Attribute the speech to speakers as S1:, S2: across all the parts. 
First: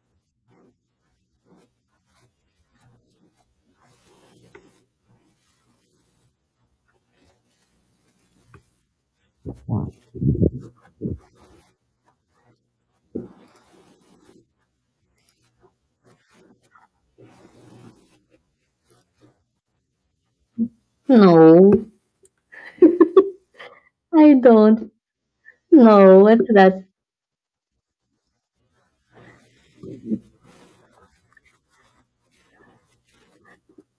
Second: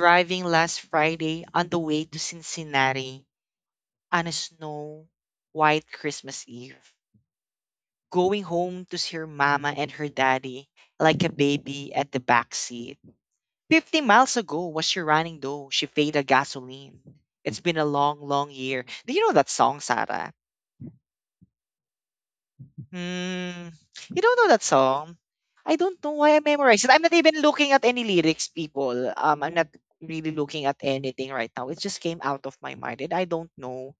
S1: driving last Friday on the way to Cincinnati on a snow white Christmas Eve, going home to see her mama and her daddy like a baby at the back seat. 50 miles ago was she running though, she faded gasoline. It's been a long, long year. Do you know that song, Sarah?
S2: No,
S1: Mm. You
S2: I
S1: don't know that
S2: don't
S1: song? I don't know
S2: know
S1: why I
S2: what's that?
S1: memorized it. I'm not even looking at any lyrics, people. I'm not really looking at anything right now. It just came out of my mind, and I don't know.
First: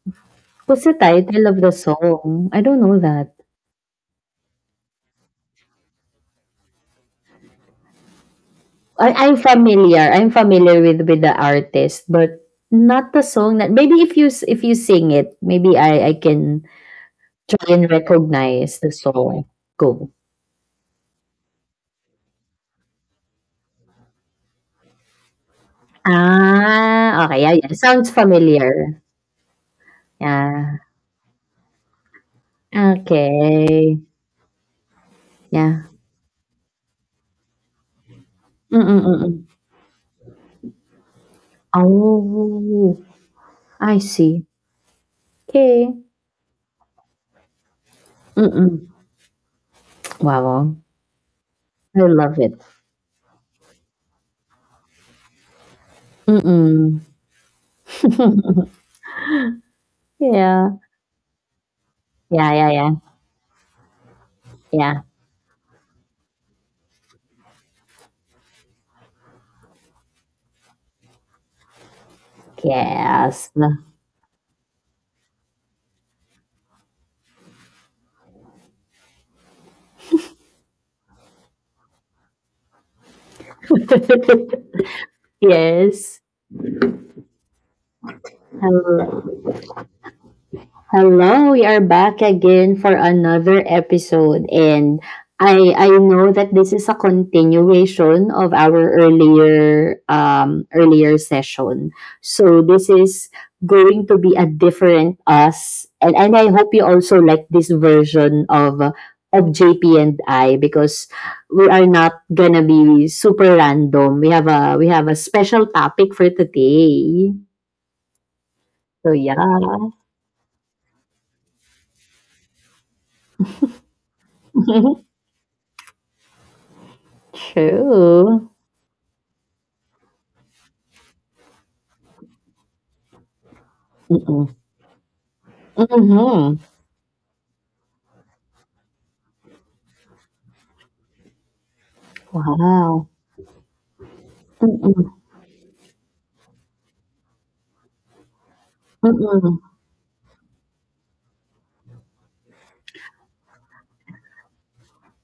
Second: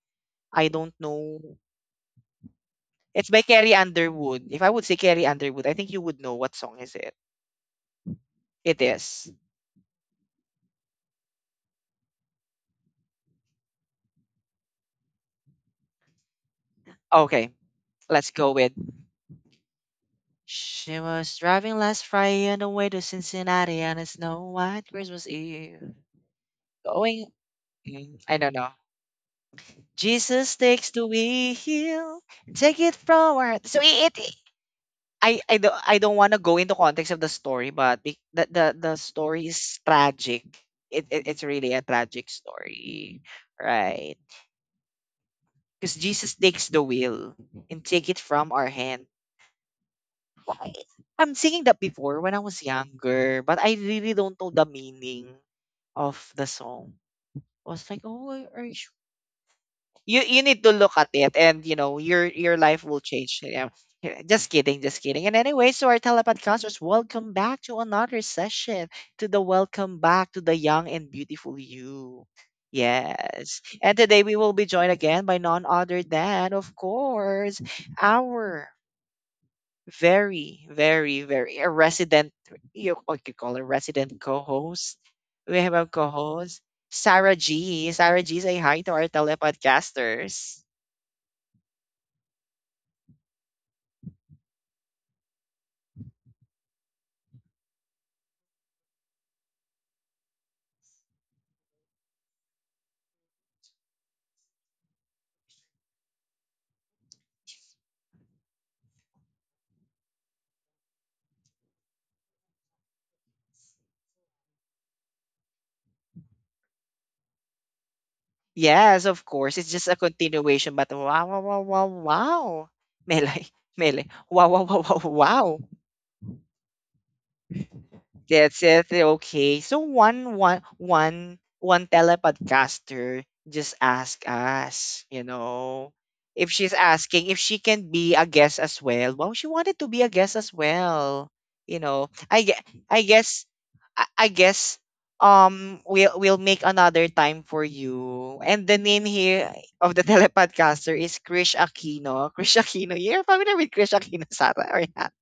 S1: I
S2: What's the
S1: don't know.
S2: title of the song? I don't know
S1: It's
S2: that.
S1: by Carrie Underwood. If I would say Carrie Underwood, I think you would know what song is it. It
S2: I
S1: is.
S2: I'm familiar. I'm familiar with the artist, but not the song. That Maybe if you if you sing it, maybe I can
S1: Okay,
S2: try and
S1: let's go with.
S2: recognize the song. Go.
S1: She was driving last Friday on the way to Cincinnati on a snow white Christmas Eve.
S2: Ah,
S1: Going.
S2: okay. Yeah, yeah. Sounds
S1: I don't know.
S2: familiar.
S1: Jesus
S2: Yeah.
S1: takes the wheel, take it forward. So
S2: Okay.
S1: I I don't
S2: Yeah.
S1: I don't want to go into context of the story, but be, the
S2: Mm-mm, mm-mm.
S1: story is tragic. It's really a tragic
S2: Oh,
S1: story,
S2: I
S1: right?
S2: see. Okay.
S1: Because Jesus takes the wheel and take it from our
S2: Mm-mm.
S1: hand. Why?
S2: Wow.
S1: I'm singing that
S2: I
S1: before when I
S2: love it.
S1: was younger, but I really don't know the meaning of the song.
S2: Mm.
S1: I was like, oh, are you you you need to
S2: Yeah.
S1: look at it, and your
S2: Yeah,
S1: your
S2: yeah,
S1: life
S2: yeah.
S1: will change, yeah. Yeah, just kidding, just
S2: Yeah.
S1: kidding, and anyway, so, our telepodcasters, welcome back to another session, to the, welcome back to the young and beautiful you.
S2: Yes.
S1: Yes. And today we will be joined again by none other than, of course, our very, very, very, a resident, you, what you call a resident co-host. We have a
S2: Yes.
S1: co-host, Sarah G. Sarah G, say hi to our
S2: Hello.
S1: telepodcasters.
S2: Hello, we are back again for another episode, and I know that this is a continuation of our earlier earlier session. So this is going to be a different us, and I hope you also like this version of JP and I, because we are not gonna be super random. We have a special topic for today.
S1: Yes,
S2: So
S1: of
S2: yeah.
S1: course. It's just a continuation, but wow, wow, wow, wow, wow. Mele, mele, wow, wow, wow, wow, wow.
S2: True.
S1: That's it. Okay. So one telepodcaster just asked us, if
S2: Mhm.
S1: she's asking if she can be a guest as well. Well, she wanted to be a guest as well. I gue- I
S2: Wow.
S1: guess I guess
S2: Mm,
S1: we'll make another time for you. And the name here
S2: mm.
S1: of the telepodcaster is Krish Aquino. Krish Aquino. You're familiar with Krish Aquino, Sarah, or not?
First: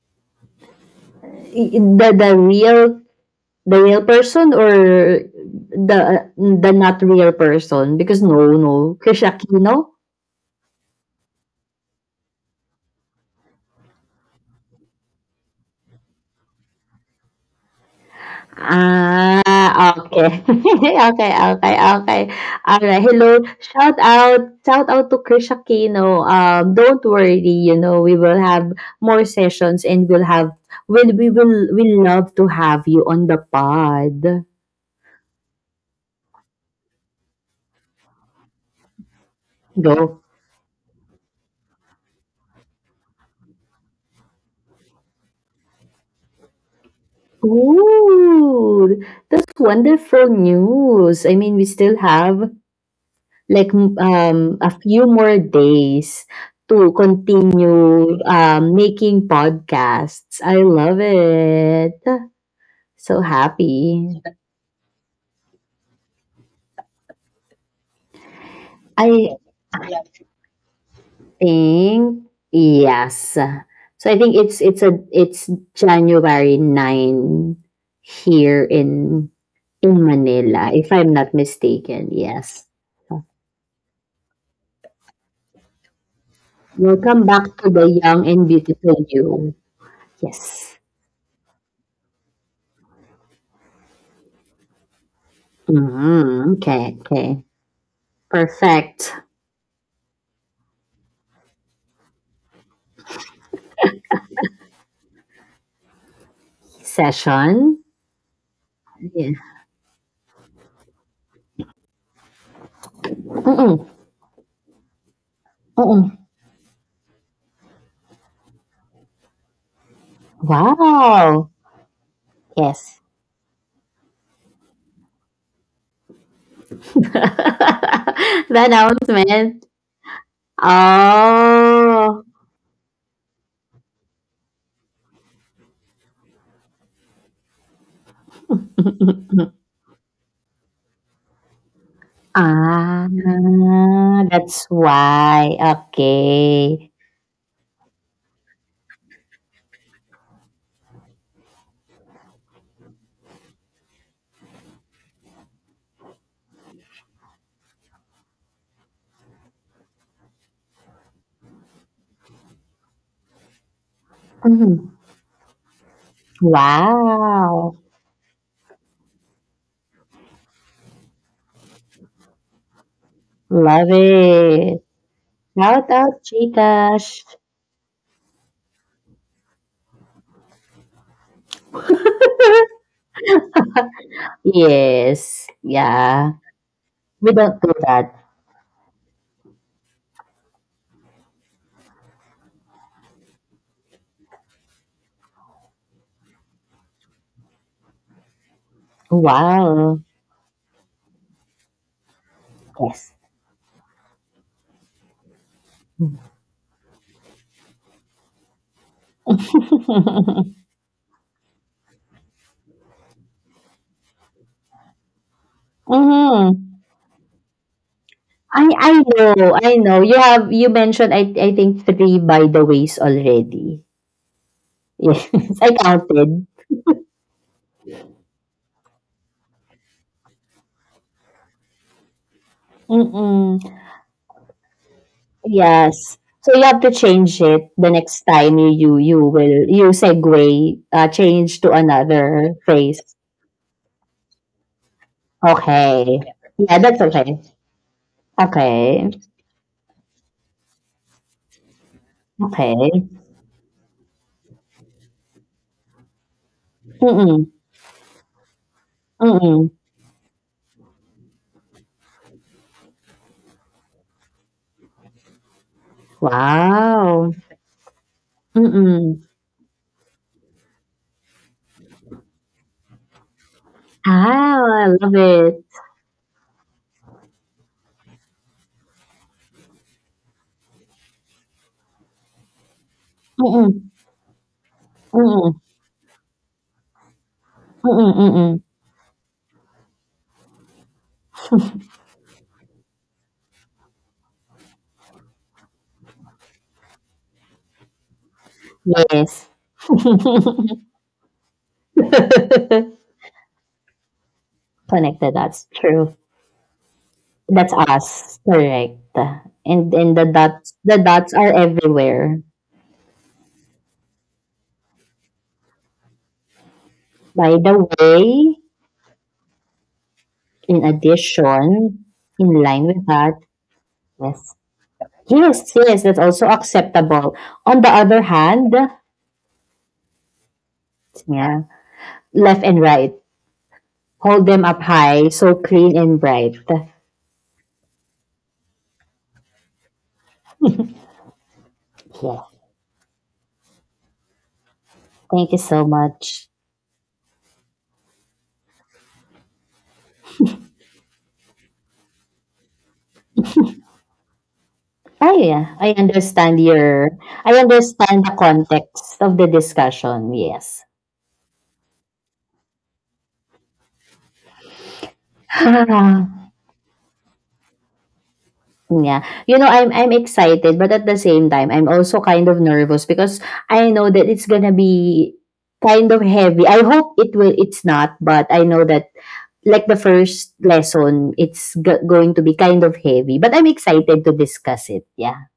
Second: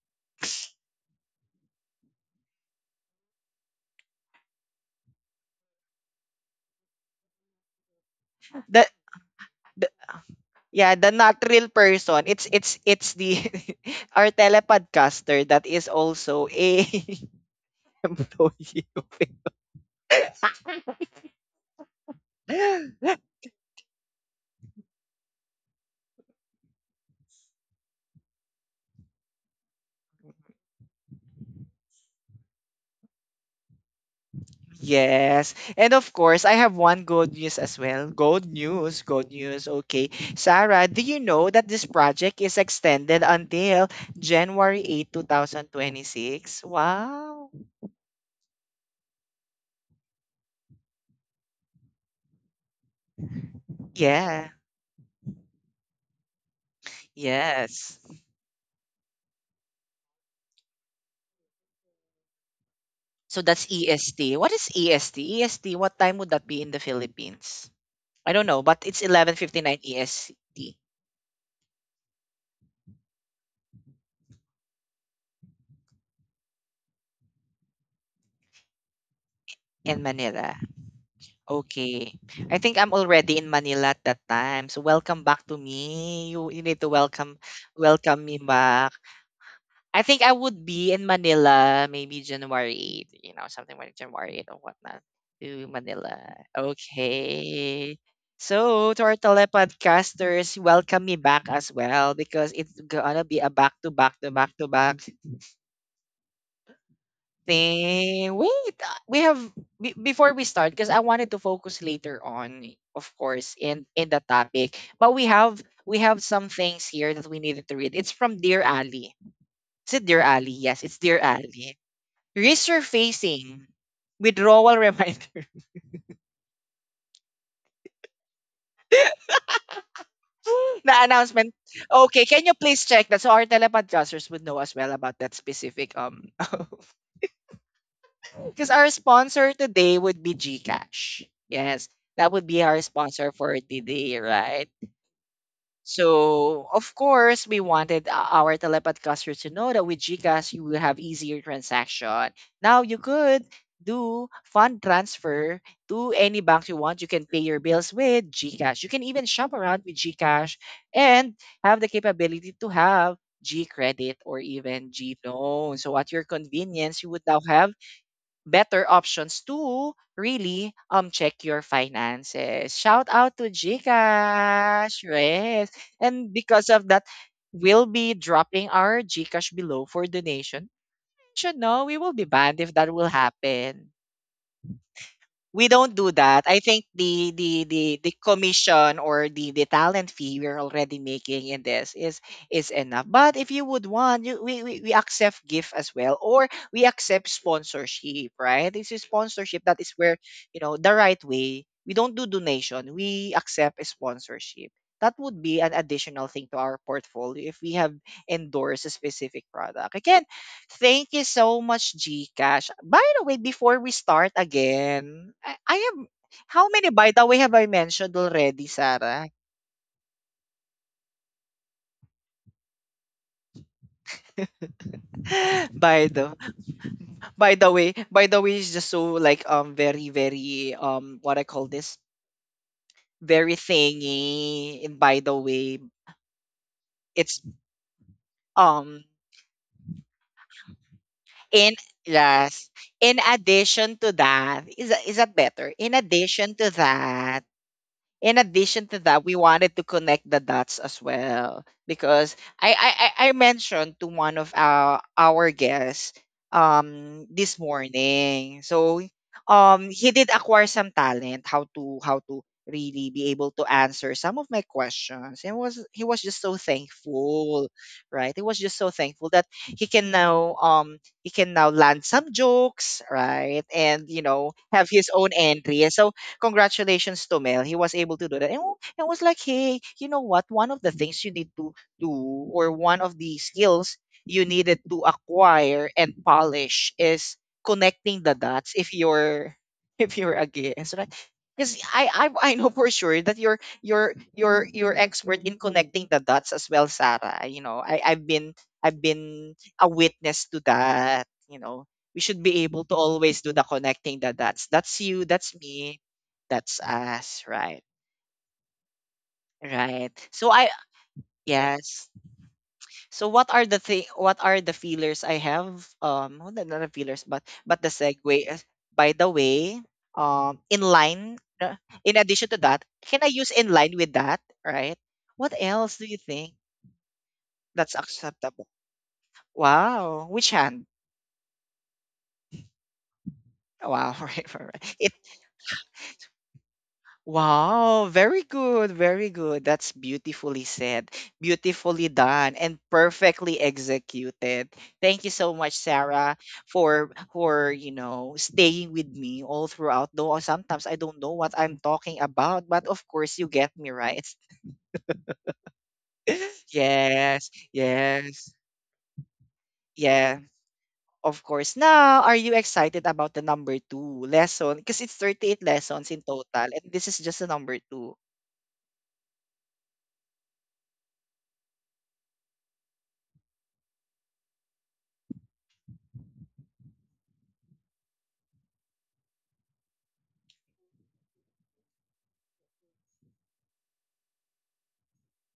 S2: I The real, the real person, or the not real person? Because no,
S1: That
S2: no, Chris Aquino?
S1: Yeah, the not real person. It's the our telepodcaster that is also a employee of it.
S2: Ah, okay. Okay, okay, okay. Alright, hello. Shout out to Chris Aquino. Don't worry, you know, we will have more sessions and we'll, we love to have you on the pod.
S1: Yes. And of course, I have one good news as well. Good news, good news. Okay.
S2: Go.
S1: Sarah, do you know that this project is extended until January 8, 2026? Wow.
S2: Ooh, that's wonderful news. I mean, we still have like
S1: Yeah.
S2: a few more days to
S1: Yes.
S2: continue making podcasts. I love it. So
S1: So that's
S2: happy.
S1: EST. What is EST? EST, what time would that be in the Philippines? I don't know, but it's
S2: I
S1: 11:59 EST
S2: think yes. So I think it's a it's January 9 here in
S1: in Manila.
S2: Manila, if I'm not mistaken.
S1: Okay. I
S2: Yes.
S1: think I'm already in Manila at that time. So welcome back to me. You need to
S2: Welcome
S1: welcome
S2: back to the
S1: welcome
S2: Young
S1: me
S2: and
S1: back.
S2: Beautiful You.
S1: I think I would
S2: Yes.
S1: be in Manila maybe January 8, something like January 8 or whatnot to Manila.
S2: Mm, okay, okay.
S1: Okay. So to our
S2: Perfect
S1: telepodcasters, welcome me back as well because it's gonna be a back to back to back to back
S2: session.
S1: thing. Wait,
S2: Yeah.
S1: before we start, because I wanted to focus later on, of course, in
S2: Mm-mm.
S1: the topic. But we have
S2: Mm-mm.
S1: some things here that we needed to read. It's from Dear Ali. Is it Dear Ali? Yes, it's Dear
S2: Wow.
S1: Ali.
S2: Yes.
S1: Resurfacing withdrawal reminder.
S2: the announcement.
S1: The announcement. Okay,
S2: Oh.
S1: can you please check that so our telepodcasters would know as well about that specific Because our sponsor today would be GCash. Yes, that would be our
S2: Ah,
S1: sponsor for today,
S2: ah, that's
S1: right?
S2: why.
S1: So,
S2: Okay.
S1: of course, we wanted our Telepath customers to know that with GCash, you will have easier transaction. Now, you could do fund transfer to any bank you want. You can pay your bills with GCash. You can even shop around with GCash, and have the capability to have G credit or even
S2: Mm.
S1: G loan. So at your convenience, you would now have
S2: Wow.
S1: better options to really check your finances. Shout out to
S2: Love it.
S1: GCash, yes.
S2: Shout out,
S1: And because of that,
S2: Chikash.
S1: we'll be dropping our GCash below for donation. You know, we will be banned if that will happen.
S2: Yes.
S1: We don't do
S2: Yeah.
S1: that. I think the
S2: We don't
S1: the
S2: do
S1: the the
S2: that.
S1: commission or the talent fee we're already making in this is enough. But if you would want, you, we accept gift as well, or we accept sponsorship, right? This is sponsorship. That is
S2: Wow.
S1: where you know the right way. We don't do donation.
S2: Yes.
S1: We accept a sponsorship. That would be an additional thing to our portfolio if we have endorsed a specific product. Again, thank you so much, GCash. By the way, before we start again, I have how
S2: hmm.
S1: many by the way have I mentioned already,
S2: I
S1: Sarah?
S2: know. I know. You have, you mentioned I think three by the ways already. Yes. I
S1: by the
S2: counted.
S1: by the way. By the way is just so like very, very what I call this, very
S2: Mm-mm.
S1: thingy. And by the way,
S2: Yes. So you have to
S1: it's
S2: change it the next time you you,
S1: um
S2: you will you segue, change to
S1: in
S2: another
S1: yes.
S2: phrase.
S1: In addition to that, is that better? In
S2: Okay.
S1: addition to
S2: Yeah, that's okay.
S1: that, in addition to
S2: Okay.
S1: that, we wanted to connect the dots as well, because I
S2: Okay.
S1: I, I I mentioned to one of our guests
S2: Mm-mm.
S1: this morning. So
S2: Mm-mm.
S1: he did acquire some talent, how to really be able to answer some of my questions. And was he was just so
S2: Wow.
S1: thankful, right? He was just so
S2: Mm-mm.
S1: thankful that he can now land some jokes, right? And
S2: Ah,
S1: have
S2: I
S1: his
S2: love
S1: own
S2: it.
S1: entry. And so congratulations to Mel. He was able to do that. And I was like, hey, you know what? One of the things you need to do, or one of the
S2: Mm-mm,
S1: skills you needed to
S2: mm-mm,
S1: acquire and polish is
S2: mm-mm,
S1: connecting the
S2: mm-mm.
S1: dots, if you're if you're a gay. And so, like, because I know for sure that you're expert in connecting the dots as well, Sarah. You know, I, I've been I've
S2: Yes.
S1: been a witness to that, we should be able to always do the connecting the dots. That's you,
S2: Connected.
S1: that's
S2: That's
S1: me.
S2: true.
S1: That's us,
S2: That's
S1: right?
S2: us. Correct. And
S1: Right.
S2: the
S1: So I
S2: dots, the dots are
S1: yes.
S2: everywhere.
S1: So what are what are the feelers I have? Well, not the feelers, but
S2: By the
S1: the segue.
S2: way,
S1: uh, By the way.
S2: in
S1: Inline.
S2: addition,
S1: In
S2: in
S1: addition to
S2: line
S1: that,
S2: with
S1: can I
S2: that,
S1: use inline with that?
S2: yes.
S1: Right. What
S2: Yes,
S1: else
S2: yes,
S1: do
S2: that's
S1: you
S2: also
S1: think
S2: acceptable. On the
S1: that's
S2: other
S1: acceptable?
S2: hand,
S1: Wow. Which hand?
S2: yeah, left and right.
S1: Wow. Right.
S2: Hold
S1: Right,
S2: them up
S1: right. It
S2: high, so clean and bright.
S1: Wow, very good, very good. That's beautifully said, beautifully
S2: Yeah.
S1: done, and perfectly executed. Thank you
S2: Thank
S1: so
S2: you
S1: much,
S2: so
S1: Sarah,
S2: much.
S1: for staying with me all throughout. Though sometimes I don't know what I'm talking about, but of course you get me right.
S2: Ah, yeah, I understand your,
S1: Yes,
S2: I understand the
S1: yes,
S2: context of the discussion,
S1: yeah.
S2: yes.
S1: Of course. Now, are you excited about the number two lesson? Because it's 38 lessons in total,
S2: Ah,
S1: and this is just the number two.
S2: yeah. You know, I'm excited, but at the same time, I'm also kind of nervous because I know that it's gonna be kind of heavy. I hope it will, it's not, but I know that like the first lesson, it's going to be kind of heavy. But I'm excited to discuss it. Yeah.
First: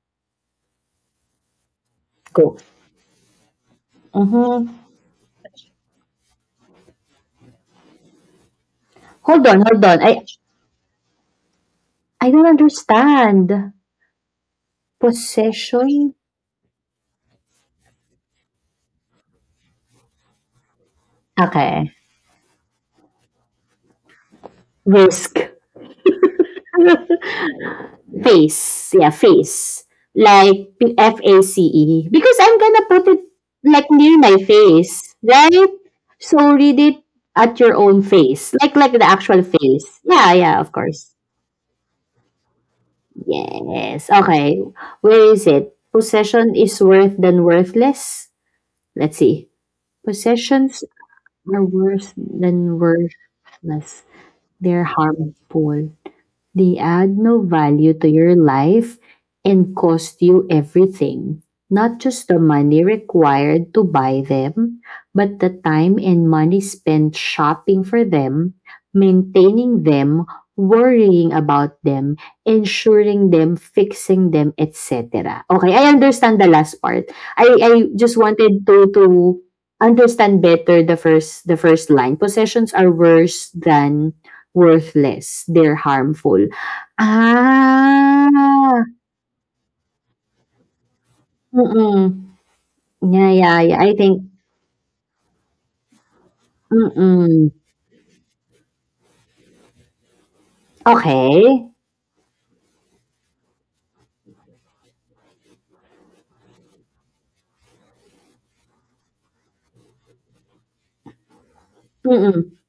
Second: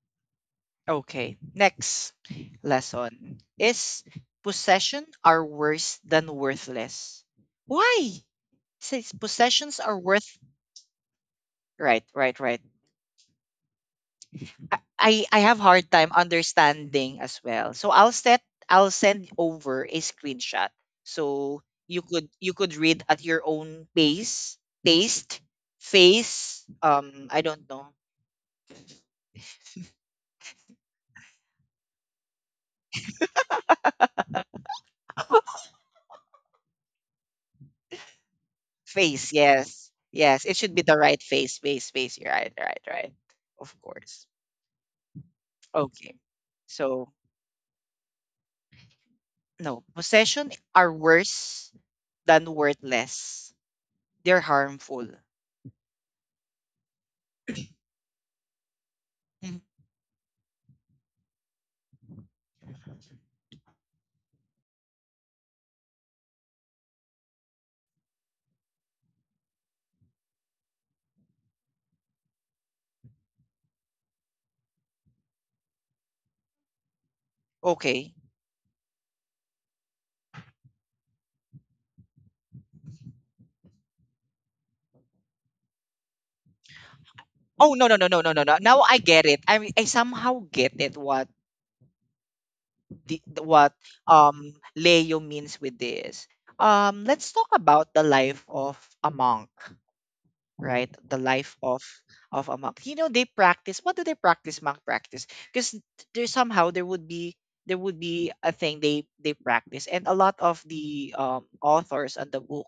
S1: Okay, next
S2: Go.
S1: lesson is
S2: Mm-hmm.
S1: possession are worse than worthless. Why? Says
S2: Hold on,
S1: possessions
S2: hold
S1: are
S2: on.
S1: worth. Right,
S2: I
S1: right,
S2: don't
S1: right.
S2: understand.
S1: I have hard time
S2: Possession?
S1: understanding as well. So I'll send over a screenshot so
S2: Okay.
S1: you could read at your own pace, taste,
S2: Risk.
S1: face. I don't know.
S2: face. Yeah, face. Like face. Because I'm gonna put it like near my face, right? So read it at your own face. Like the
S1: Face,
S2: actual
S1: yes,
S2: face. Yeah,
S1: yes. It
S2: yeah,
S1: should
S2: of
S1: be the
S2: course.
S1: right face, face, face. You're right, right, right. Of
S2: Yes.
S1: course.
S2: Okay. Where is it?
S1: Okay.
S2: Possession is
S1: So,
S2: worth than worthless. Let's see.
S1: no. Possession
S2: Possessions
S1: are
S2: are
S1: worse
S2: worse
S1: than
S2: than
S1: worthless.
S2: worthless.
S1: They're
S2: They're
S1: harmful.
S2: harmful. They add no value to your life
S1: Mhm.
S2: and cost you everything. Not just the money required to buy them, but the time and money spent shopping for them, maintaining them, worrying about them, ensuring them, fixing them, etc. Okay, I understand the last part. I
S1: Okay.
S2: just wanted to understand better the first, the first line. Possessions are worse than worthless, they're harmful.
S1: Oh, no, no, no, no, no, no, no. Now
S2: Ah,
S1: I get it. I somehow get it what
S2: mm, mm.
S1: the,
S2: Yeah, yeah,
S1: what
S2: yeah, I think
S1: um Leo means with this.
S2: mm,
S1: Let's talk
S2: mm.
S1: about the life of a monk. Right? The
S2: Okey.
S1: life of a monk. You know, they practice. What do they practice? Monk practice, because there somehow there would be a thing they practice, and a lot of the authors on the
S2: Mm,
S1: book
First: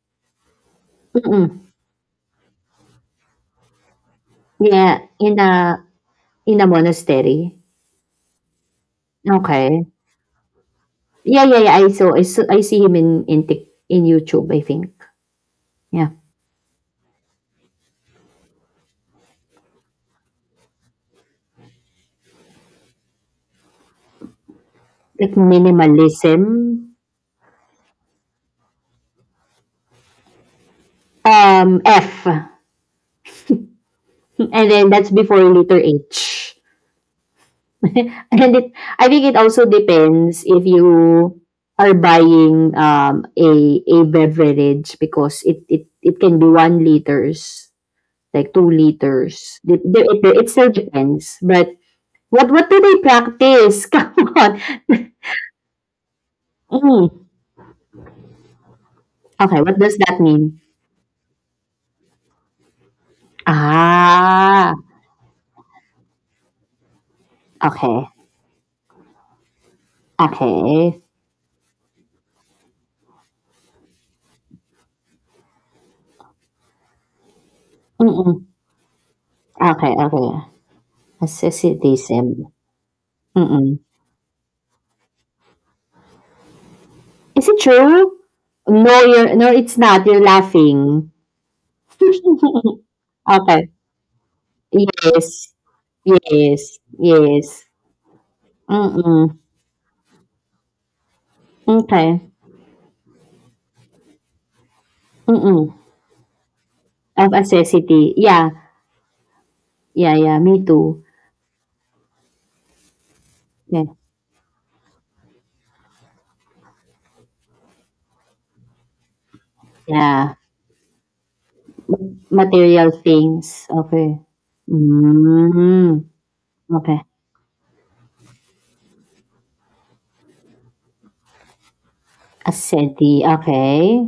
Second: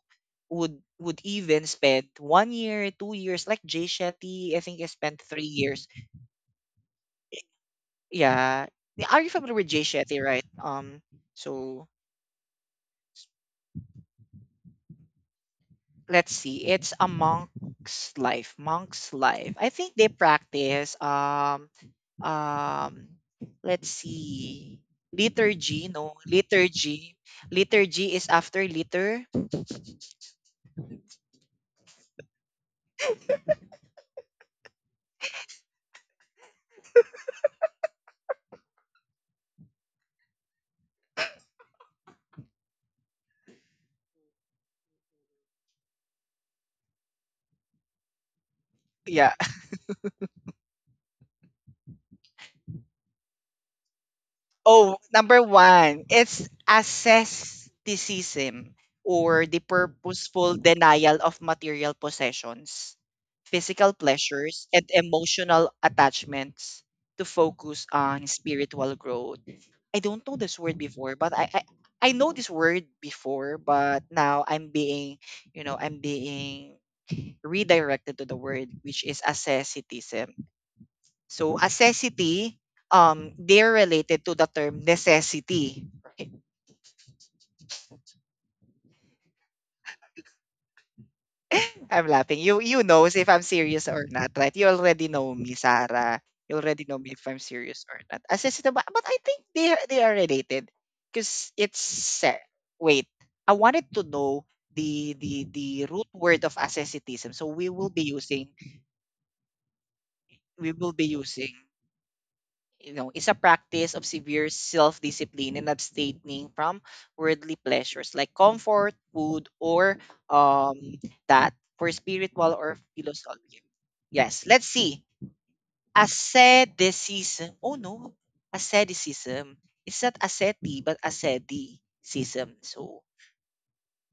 S1: would
S2: mm.
S1: even spend one year, 2 years. Like Jay Shetty, I think he
S2: Yeah,
S1: spent three years.
S2: in a monastery?
S1: Yeah, yeah, are you familiar with Jay
S2: Okay.
S1: Shetty, right?
S2: Yeah, yeah, yeah, I
S1: So
S2: saw, I see him in Tik in YouTube, I think. Yeah,
S1: let's see. It's a monk's life. Monk's life. I think they practice. Um let's see,
S2: like
S1: liturgy, no,
S2: minimalism,
S1: liturgy is after liter,
S2: F, and then that's before letter H. and it I think it also depends if you are buying a beverage because it can be 1 liters, like two
S1: yeah.
S2: liters it still depends. But what do they practice? come on.
S1: Oh, number one, it's
S2: Mm.
S1: asceticism or the
S2: Okay, what does that
S1: purposeful
S2: mean?
S1: denial of material possessions, physical pleasures,
S2: Ah,
S1: and emotional attachments to focus
S2: okay,
S1: on spiritual growth. I don't know this word
S2: okay.
S1: before, but I know this word before, but now I'm being redirected to the
S2: Mm-mm.
S1: word which is
S2: Okay, okay,
S1: asceticism. So
S2: asceticism.
S1: accessity,
S2: Mm-mm.
S1: they're related to the term necessity. Right?
S2: Is it true? No, you're no it's not, you're laughing.
S1: I'm laughing. You know if I'm
S2: Okay.
S1: serious or not, right? You already know me,
S2: Yes.
S1: Sarah. You
S2: Yes.
S1: already know me if I'm
S2: Yes.
S1: serious or not. Accessity, but I
S2: Mm.
S1: think they are related because it's
S2: Okay.
S1: wait. I wanted to know the
S2: Mm.
S1: root word of asceticism.
S2: Of
S1: So we will be
S2: necessity.
S1: using
S2: Yeah. Yeah, yeah, me
S1: we will be
S2: too.
S1: using is a
S2: Yeah.
S1: practice of severe self-discipline and abstaining from worldly pleasures like comfort, food, or
S2: Yeah.
S1: um that, for spiritual or
S2: Material
S1: philosophical.
S2: things. Okay.
S1: Yes, let's see.
S2: Hmm. Okay.
S1: Asceticism. Oh no, asceticism. It's not asceti, but asceticism. So,
S2: Ascetic. Okay.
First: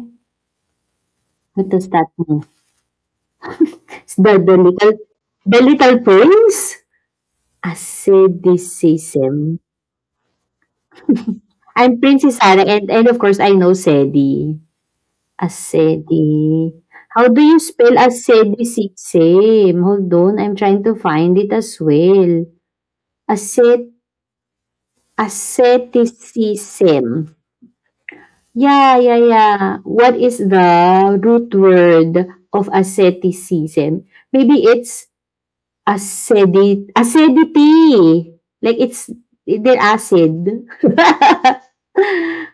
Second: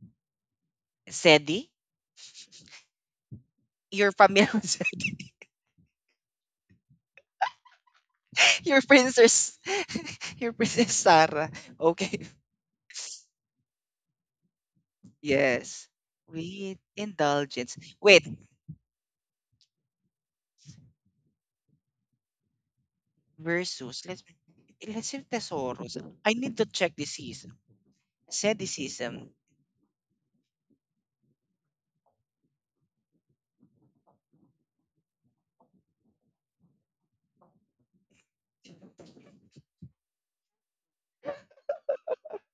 S1: asceti?
S2: What does that mean?
S1: You're
S2: The
S1: familiar with
S2: little,
S1: asceti?
S2: the little prince?
S1: Your princess,
S2: Asceticism.
S1: your princess Sarah.
S2: I'm
S1: Okay.
S2: Princess Sarah, and of course I know Sedi.
S1: Yes.
S2: Acedi.
S1: Wait,
S2: How do you
S1: indulgence.
S2: spell
S1: Wait.
S2: acedicid? Same. Hold on, I'm trying to find it as well. Acet,
S1: Versus, let's say Thesaurus. I need to check this
S2: asceticism.
S1: season.
S2: Yeah, yeah,
S1: Sedicism.
S2: yeah. What is the root word of asceticism? Maybe it's acedi, acidity. Like it's, they're acid.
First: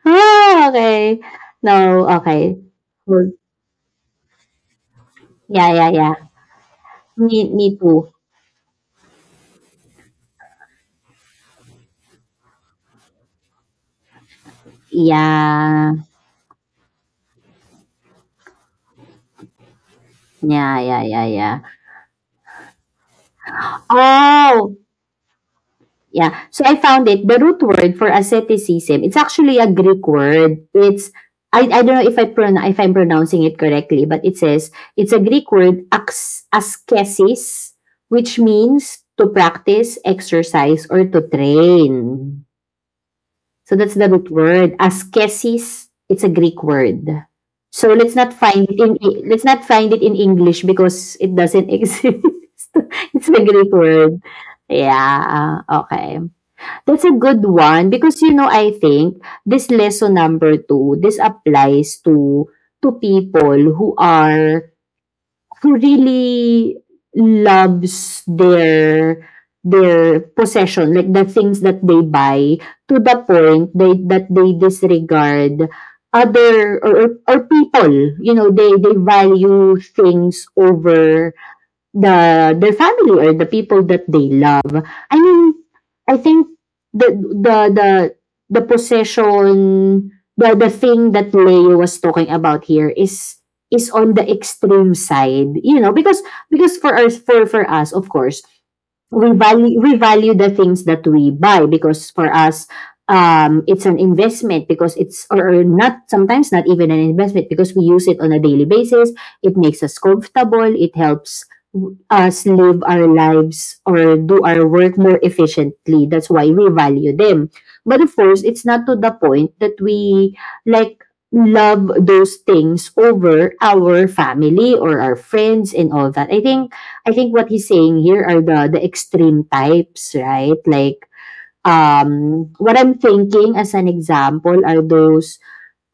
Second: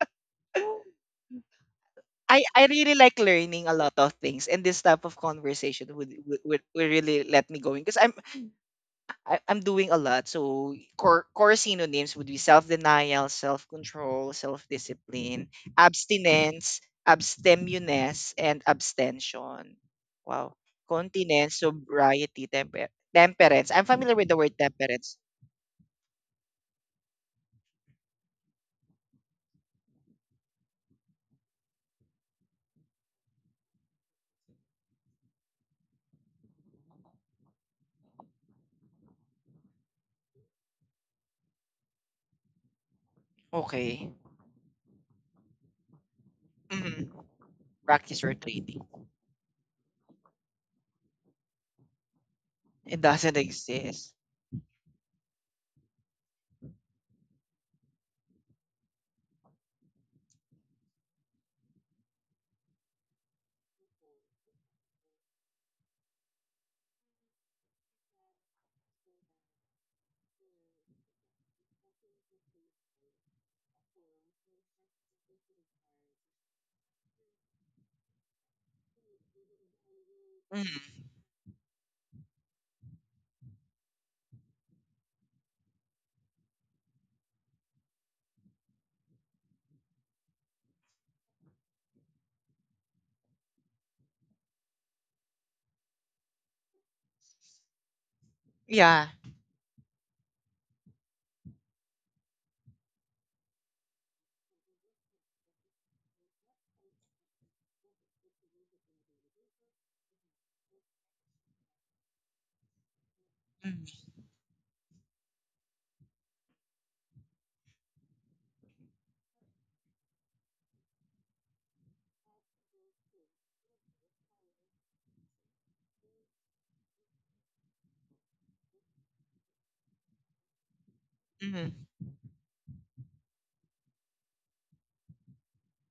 S2: oh, okay. No,
S1: I
S2: okay.
S1: I really like
S2: Hold.
S1: learning a lot of things, and this type of
S2: Yeah, yeah,
S1: conversation
S2: yeah.
S1: would really
S2: Me,
S1: let me
S2: me
S1: going
S2: too.
S1: because I'm doing a lot. So core synonyms would be self denial, self control, self discipline,
S2: Yeah.
S1: abstinence, abstemiousness, and abstention. Wow,
S2: Yeah, yeah, yeah, yeah.
S1: continence, sobriety, temperance. I'm familiar with the word
S2: Oh,
S1: temperance.
S2: yeah. So I found it. The root word for asceticism, it's actually a Greek word. It's I don't know if if I'm pronouncing it correctly, but it says it's a Greek word ascesis, which means to practice, exercise, or to train. So that's the
S1: Okay.
S2: root word. Ascesis, it's a Greek word.
S1: Mhm.
S2: So
S1: Practice your trading.
S2: let's not find it in English because it doesn't exist.
S1: It
S2: It's a
S1: doesn't
S2: Greek
S1: exist.
S2: word. Yeah, okay. That's a good one because you know, I think this lesson number two, this applies to people who are, who really loves their possession, like the things that they buy, to the point that they disregard other or, or people. You know, they value things
S1: Mm,
S2: over their family or the people that they love. I mean, I think the the the the possession, the thing that Leo was talking about here is on the extreme side, you know, because for us, of course,
S1: yeah.
S2: we value, we value the things that we buy because for us it's an investment, because it's, or not, sometimes not even an investment because we use it on a daily basis. It makes us comfortable, it helps us live our lives
S1: Mm,
S2: or do our work more efficiently, that's why we value them. But of course, it's not to the point that we like love those things over our family or our friends and all that. I think what he's saying here are the extreme types, right? Like
S1: mm,
S2: what I'm thinking as an example are those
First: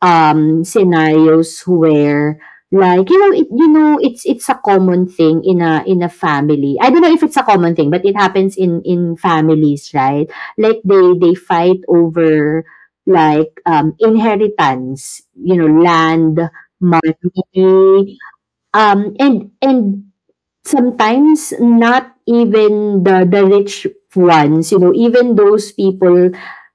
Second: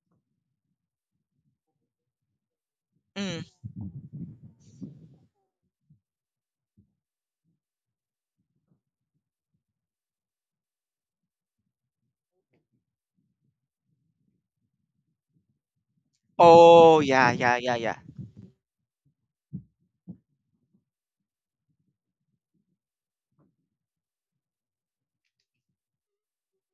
S2: scenarios where, like you know
S1: mm.
S2: it, you know it's a common thing in a family. I don't know if it's a common thing, but it happens in families, right? Like they fight over, like inheritance, you know, land,
S1: Oh, yeah, yeah, yeah, yeah.
S2: money, and sometimes not even the rich ones, you know, even those people,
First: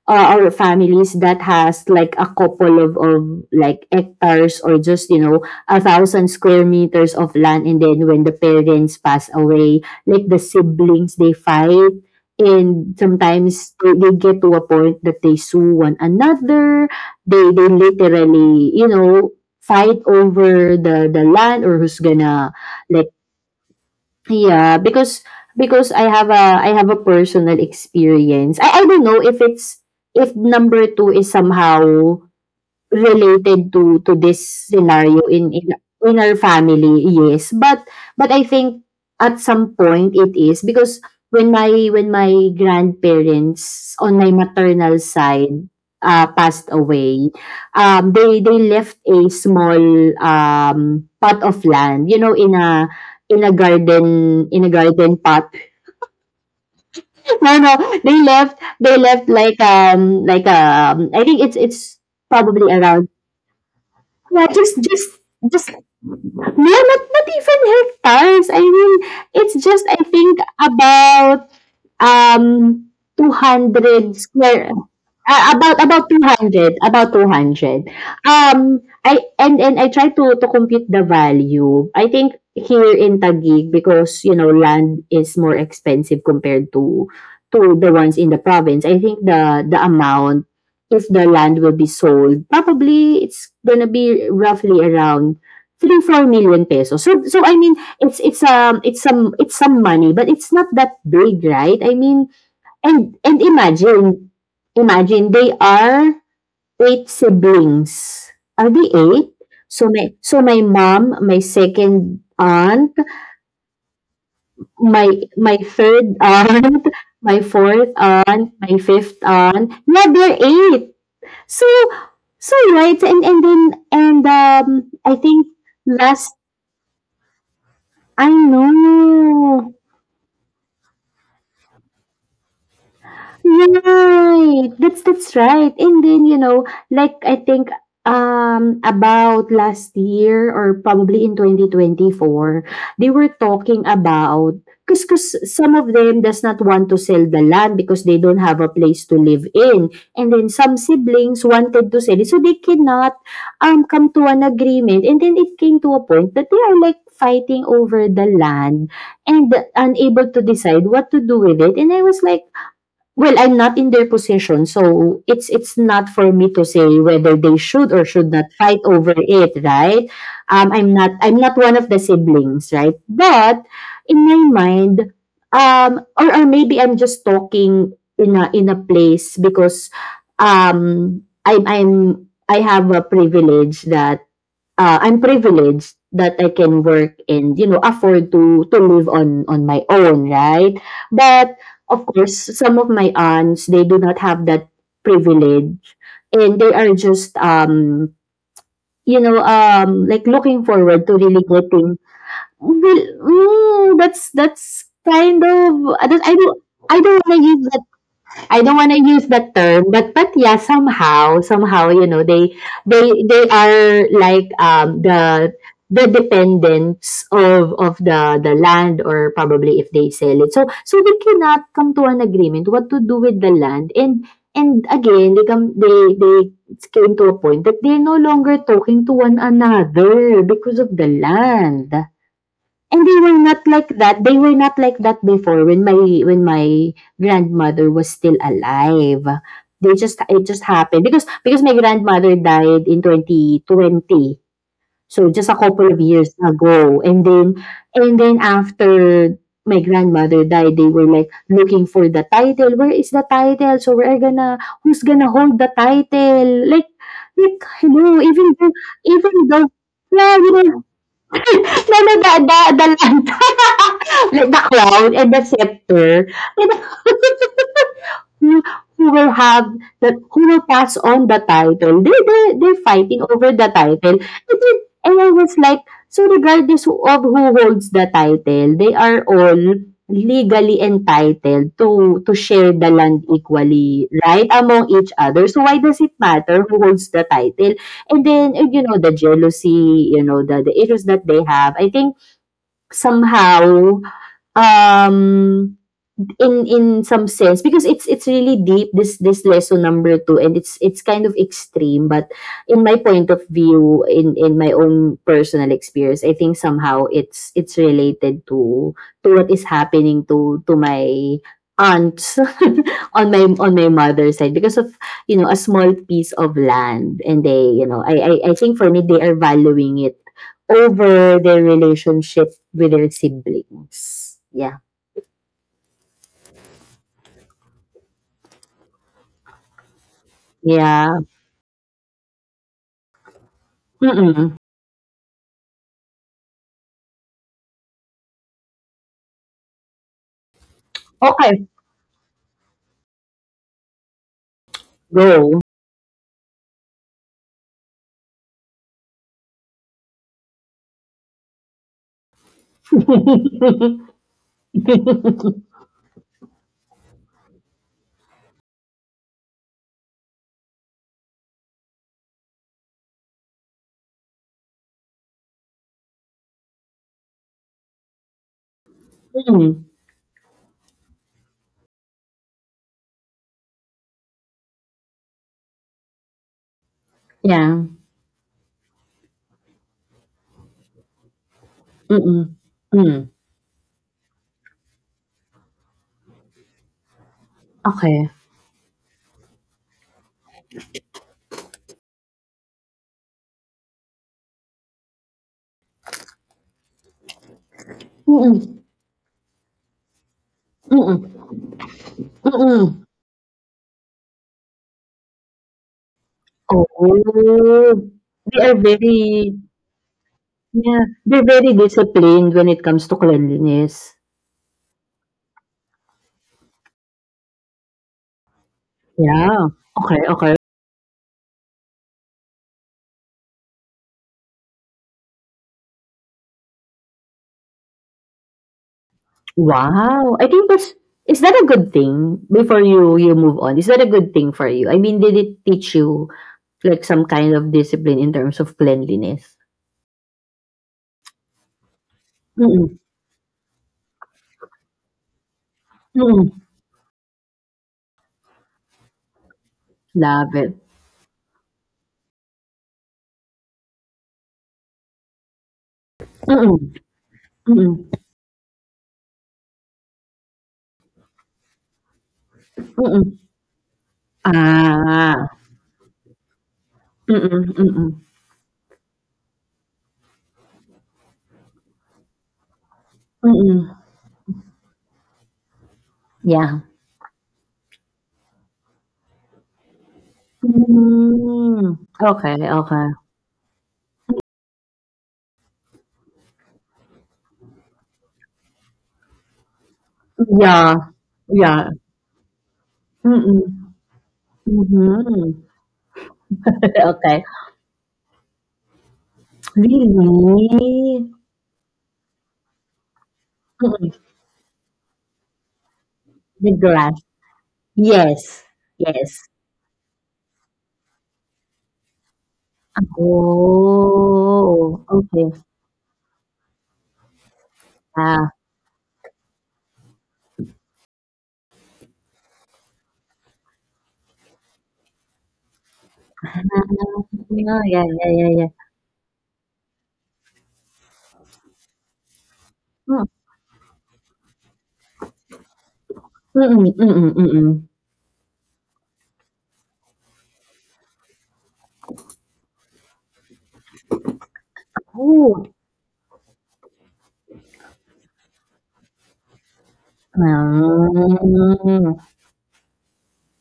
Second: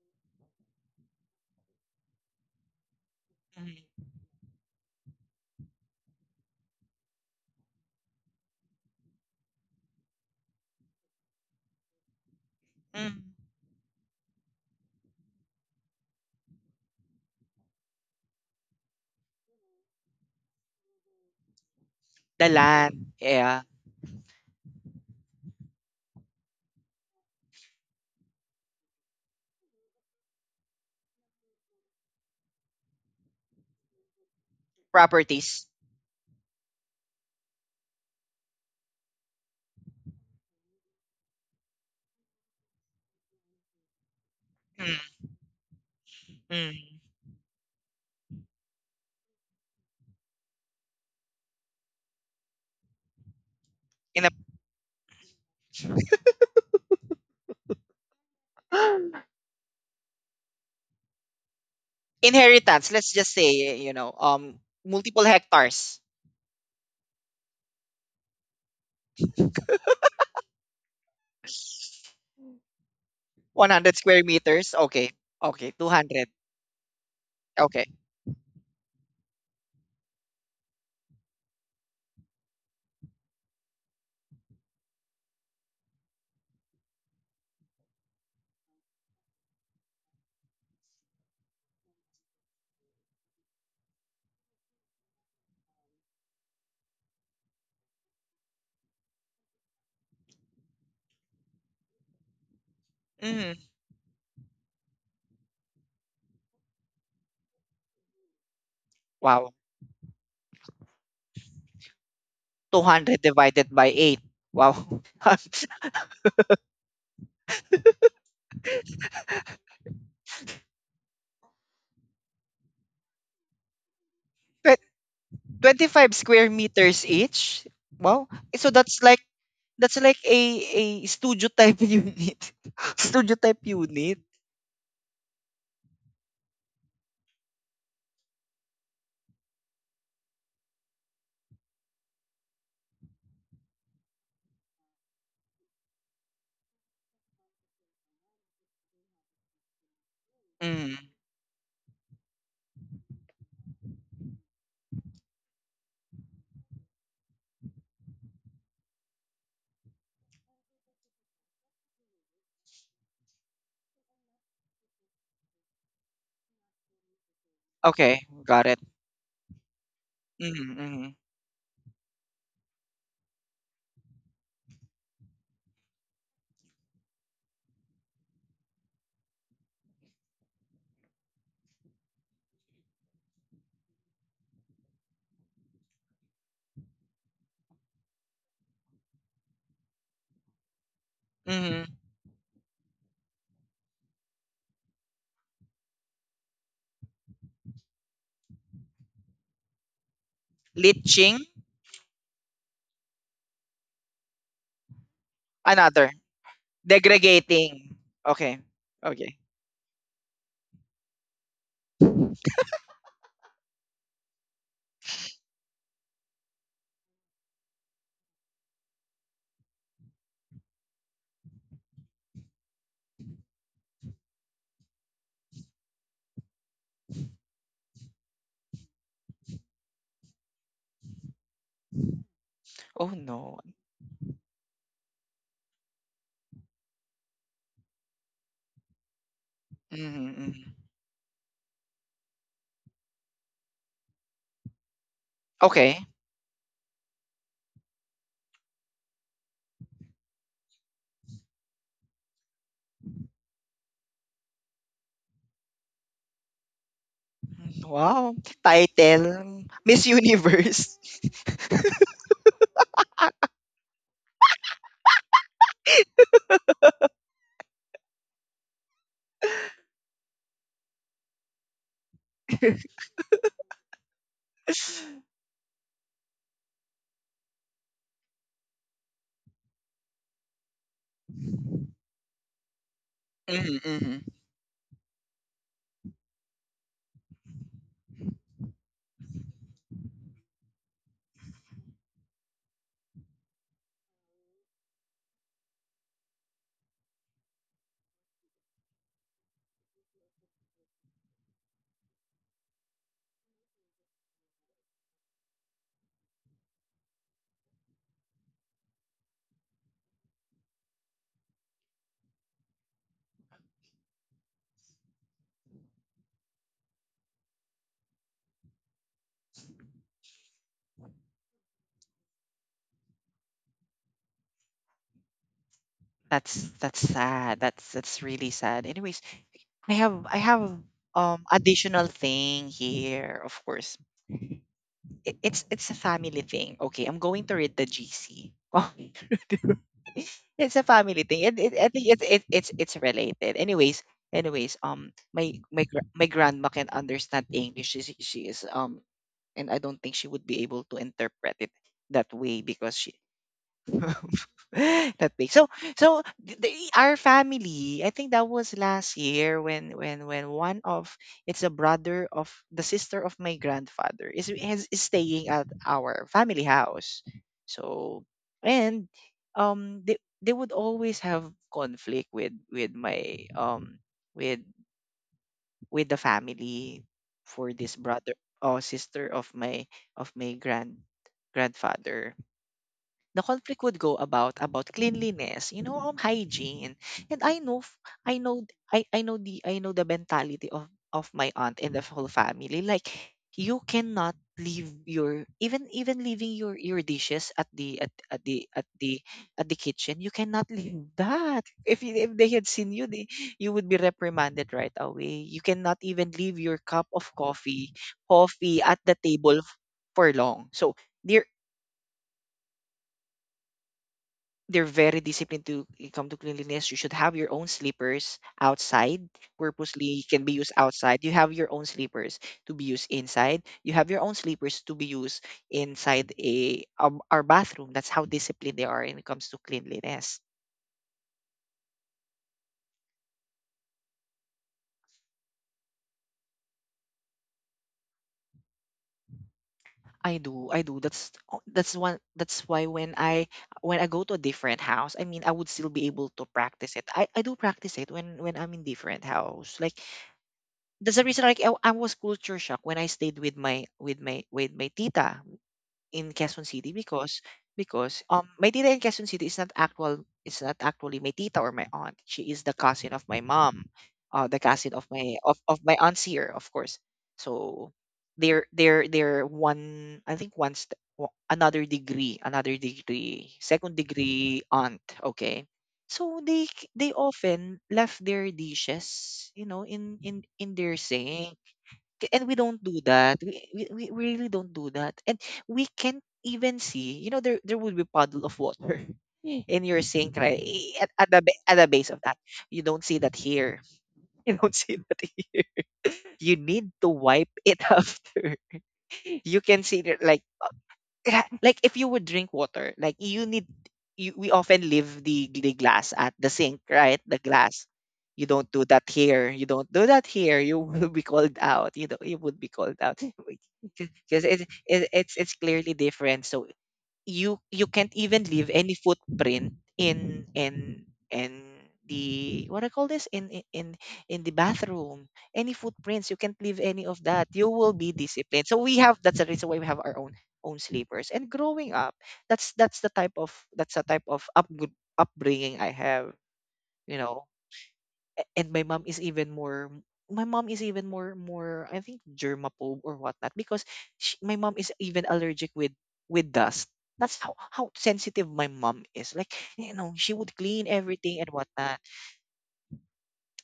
S2: or families that has like a couple of,
S1: Mm,
S2: like hectares or just you know a thousand square meters of land. And then when the parents pass away, like the siblings they fight, and
S1: mm.
S2: sometimes they get to a point that they sue one another. They literally, you know, fight over the land or who's
S1: The
S2: gonna
S1: land,
S2: like.
S1: yeah.
S2: Yeah, because I have a, I have a personal experience. I don't know if it's if number two is somehow related to this scenario in
S1: Properties.
S2: in our family, yes. But I think at some point it is because when my, when my grandparents on my maternal
S1: Mm,
S2: side passed
S1: mm.
S2: away, they left a small pot of land, you know, in a
S1: In a—
S2: garden, in a garden pot. no, no, they left, they left like I think it's probably
S1: inheritance,
S2: around.
S1: let's just say, you know, um, multiple hectares.
S2: No, not not even hectares. I mean, it's just I think about um, two
S1: 100
S2: hundred
S1: square
S2: square,
S1: meters. Okay.
S2: ah,
S1: Okay.
S2: about two
S1: 200.
S2: hundred about two
S1: Okay.
S2: hundred I, and I try to compute the value. I think here in Taguig, because you know land is more expensive compared to the ones in the province. I think the amount, if the land will be sold, probably it's gonna be roughly around 3 4 million pesos. So, so I mean it's some, it's some money, but it's not that big, right? I mean, and
S1: Mm.
S2: imagine, imagine they are eight siblings. Are they eight?
S1: Wow.
S2: So my, so my mom, my second aunt,
S1: 200 divided by 8. Wow.
S2: my third aunt, my fourth aunt, my fifth aunt, yeah they're eight. So, so right. And then and
S1: Pe-
S2: I think
S1: 25
S2: last
S1: square meters each. Wow.
S2: I
S1: Eh, so that's like
S2: know.
S1: that's like a studio type unit. Studio type unit.
S2: Right. That's right. And then, you know, like I think about last year or probably in 2024, they were talking about because cause some of them does not want to sell the land because they don't have a place to live in. And then some
S1: Mm.
S2: siblings wanted to sell it. So they cannot come to an agreement. And then it came to a point that they are like fighting over the land and unable to decide what to do with it. And I was like, well, I'm not in their position, so it's not for me to say whether they should or
S1: Okay,
S2: should not
S1: got
S2: fight
S1: it.
S2: over it, right?
S1: Mm-hmm,
S2: I'm
S1: mm-hmm,
S2: not I'm not one of the siblings, right? But in my mind, or maybe I'm just talking in a place because um, I'm I'm I have a privilege that I'm privileged that I can work and you know afford to live on my own, right? But
S1: mm-hmm.
S2: of course, some of my aunts they do not have that privilege, and they are just you know like looking forward to
S1: Leaching,
S2: really getting. Well, that's kind of
S1: another.
S2: I don't want to use that
S1: Degrading. Okay.
S2: I don't wanna use
S1: Okay.
S2: that term, but yeah, somehow, somehow, you know, they they are like the dependents of the land or probably if they sell it. So so they cannot come to an agreement what to do with the land and again they come they came to a point that they're no longer talking to one another because of the land. And
S1: Oh
S2: they were
S1: no.
S2: not like that. They were not like that before when my grandmother was still alive. They just
S1: Mm-hmm,
S2: it just
S1: mm-hmm.
S2: happened because my grandmother died in 2020. So just a couple
S1: Okay.
S2: of years ago. And then after my grandmother died, they were like looking for the title. Where is the title? So we're gonna who's gonna hold the title? Like hello,
S1: Wow.
S2: even
S1: Title
S2: though
S1: Miss
S2: yeah, you know
S1: Universe.
S2: Na nagdadadalan. Like the crown and the scepter. And Who who will have that who will pass on the title. They're fighting over the title. And then- and I was like, so regardless of who holds the title, they are all legally entitled to share the land
S1: Mm-hmm,
S2: equally,
S1: mm-hmm.
S2: right, among each other. So why does it matter who holds the title? And then, you know, the jealousy, you know, the issues that they have, I think somehow, um, in some sense because it's really deep this lesson number two and it's kind of extreme but in my point of view in my own personal experience I think somehow it's related to what is happening to my aunts on my mother's side because of you know a small piece of land and they you know I think for me they are valuing it over their relationship with their siblings. Yeah.
S1: That's sad. That's really sad. Anyway, I have
S2: Yeah.
S1: additional thing here, of course.
S2: Mm.
S1: It's a family thing. Okay, I'm going to read the GC. It's a family thing.
S2: Okay.
S1: I think it's related. Anyways,
S2: Go.
S1: my grandma can understand English. She is. And I don't think she would be able to interpret it that way because she that big. So, our family, I think that was last year when one of— it's a brother of the sister of my grandfather is staying at our family house. So and
S2: Mm.
S1: um they they would always have conflict with my with with the family for
S2: Yeah,
S1: this brother or sister of my of my grand grandfather.
S2: mm. Mm.
S1: The conflict would go about cleanliness, hygiene. And
S2: Okay.
S1: i know I know the mentality of my aunt and the whole family. Like you cannot leave your— even leaving your dishes at
S2: Mm,
S1: the kitchen. You cannot leave
S2: mm,
S1: that. If if they had seen
S2: mm.
S1: you, you would be reprimanded right away. You cannot even leave your cup of
S2: Oh. They are
S1: coffee at the table
S2: very
S1: for long. so
S2: yeah, they're
S1: there
S2: very disciplined when it comes to cleanliness.
S1: they're very disciplined to it come to cleanliness. You should have your own slippers outside.
S2: Yeah. Okay,
S1: Purposely can be
S2: okay.
S1: used outside. You have your own slippers to be used inside. You have your own slippers to be used inside a our bathroom. That's how disciplined they are when it comes to
S2: Wow!
S1: cleanliness.
S2: I think that's is that a good thing before you you move on? Is that a good thing for you? I mean, did it teach you, like, some kind of discipline in terms of cleanliness?
S1: I do, I do. That's one. That's why
S2: Mm,
S1: when I go to a different house, I mean, I would still be able to
S2: mm.
S1: practice it. I do practice it when I'm in different house. Like
S2: Love it.
S1: that's the reason. Like I was culture shock when I stayed with my tita in Quezon
S2: Mm-mm,
S1: City, because
S2: mm-mm,
S1: my tita in Quezon City is not actually my tita or my aunt. She is the cousin of
S2: mm-mm.
S1: my mom, the cousin of my—
S2: Ah,
S1: of my aunts here, of course.
S2: mm-mm,
S1: So
S2: mm-mm,
S1: they're one, I think, another degree,
S2: mm-mm.
S1: second degree aunt. Okay. So
S2: Yeah.
S1: they often left their dishes, you know, in their sink.
S2: Mm,
S1: K- and we
S2: okay,
S1: don't do
S2: okay.
S1: that. We really don't do that. And we can't even see, there would be puddle of water in your sink, right?
S2: Yeah,
S1: At the
S2: yeah.
S1: base of that. You don't see that
S2: Mm-mm,
S1: here. You don't see that
S2: mhm.
S1: here. You need to
S2: Okay.
S1: wipe it after. You can see it like—
S2: Really?
S1: if you would drink water. Like,
S2: Mm-mm.
S1: we often leave the glass at the
S2: The
S1: sink, right?
S2: grass.
S1: The glass. You
S2: Yes,
S1: don't do that
S2: yes.
S1: here. You don't do that here. You will be called out. You know, you would be called out because it,
S2: Oh,
S1: it it's
S2: okay.
S1: it's clearly different. So you can't even
S2: Ah,
S1: leave any footprint in in the— what I call this— in the bathroom. Any footprints, you can't leave any of that. You
S2: yeah, yeah,
S1: will
S2: yeah,
S1: be
S2: yeah.
S1: disciplined.
S2: Yeah.
S1: So we have that's the reason why we have our own— sleepers. And growing up,
S2: Mm.
S1: that's the type of upbringing I have,
S2: Mm-mm,
S1: you
S2: mm-mm,
S1: know.
S2: mm-mm.
S1: A- And my mom is even more— my mom is even more, I think, germaphobe or whatnot. Because my mom is even allergic
S2: Good.
S1: with dust. That's how sensitive my mom is. Like, you know, she would clean everything and whatnot.
S2: Ah.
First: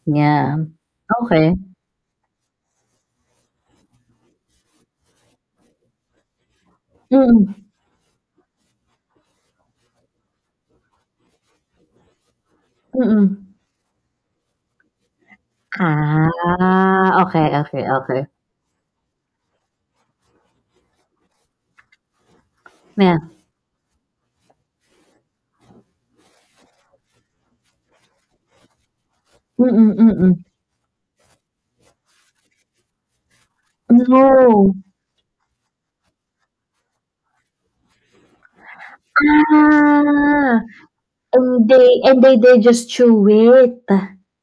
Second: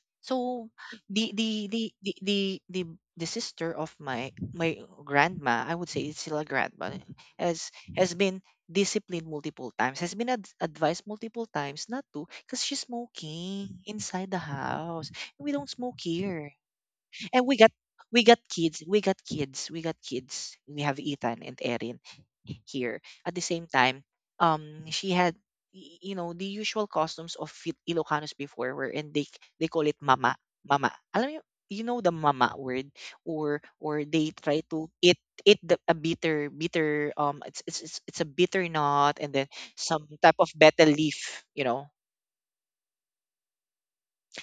S2: Yeah,
S1: So the
S2: okey.
S1: the the the the the, the sister of my grandma, I would say it's still a grandma,
S2: Mm,
S1: has has been disciplined multiple times, has been advised multiple times not to, because she's
S2: mm.
S1: smoking inside the house. We don't smoke here.
S2: Ah, okey,
S1: And we got—
S2: okey, okey.
S1: we got kids, we got kids. We have Ethan and Erin here.
S2: Yeah.
S1: At the same time, she had— you know the usual costumes of Ilocanos before, where— and they call
S2: Mm,
S1: it mama,
S2: mm.
S1: mama. Alam mo, you know the mama word, or— they try
S2: No.
S1: to eat— the— a bitter— it's a bitter nut, and then some type of
S2: Ah,
S1: betel leaf, you
S2: and
S1: know.
S2: they and they just chew it,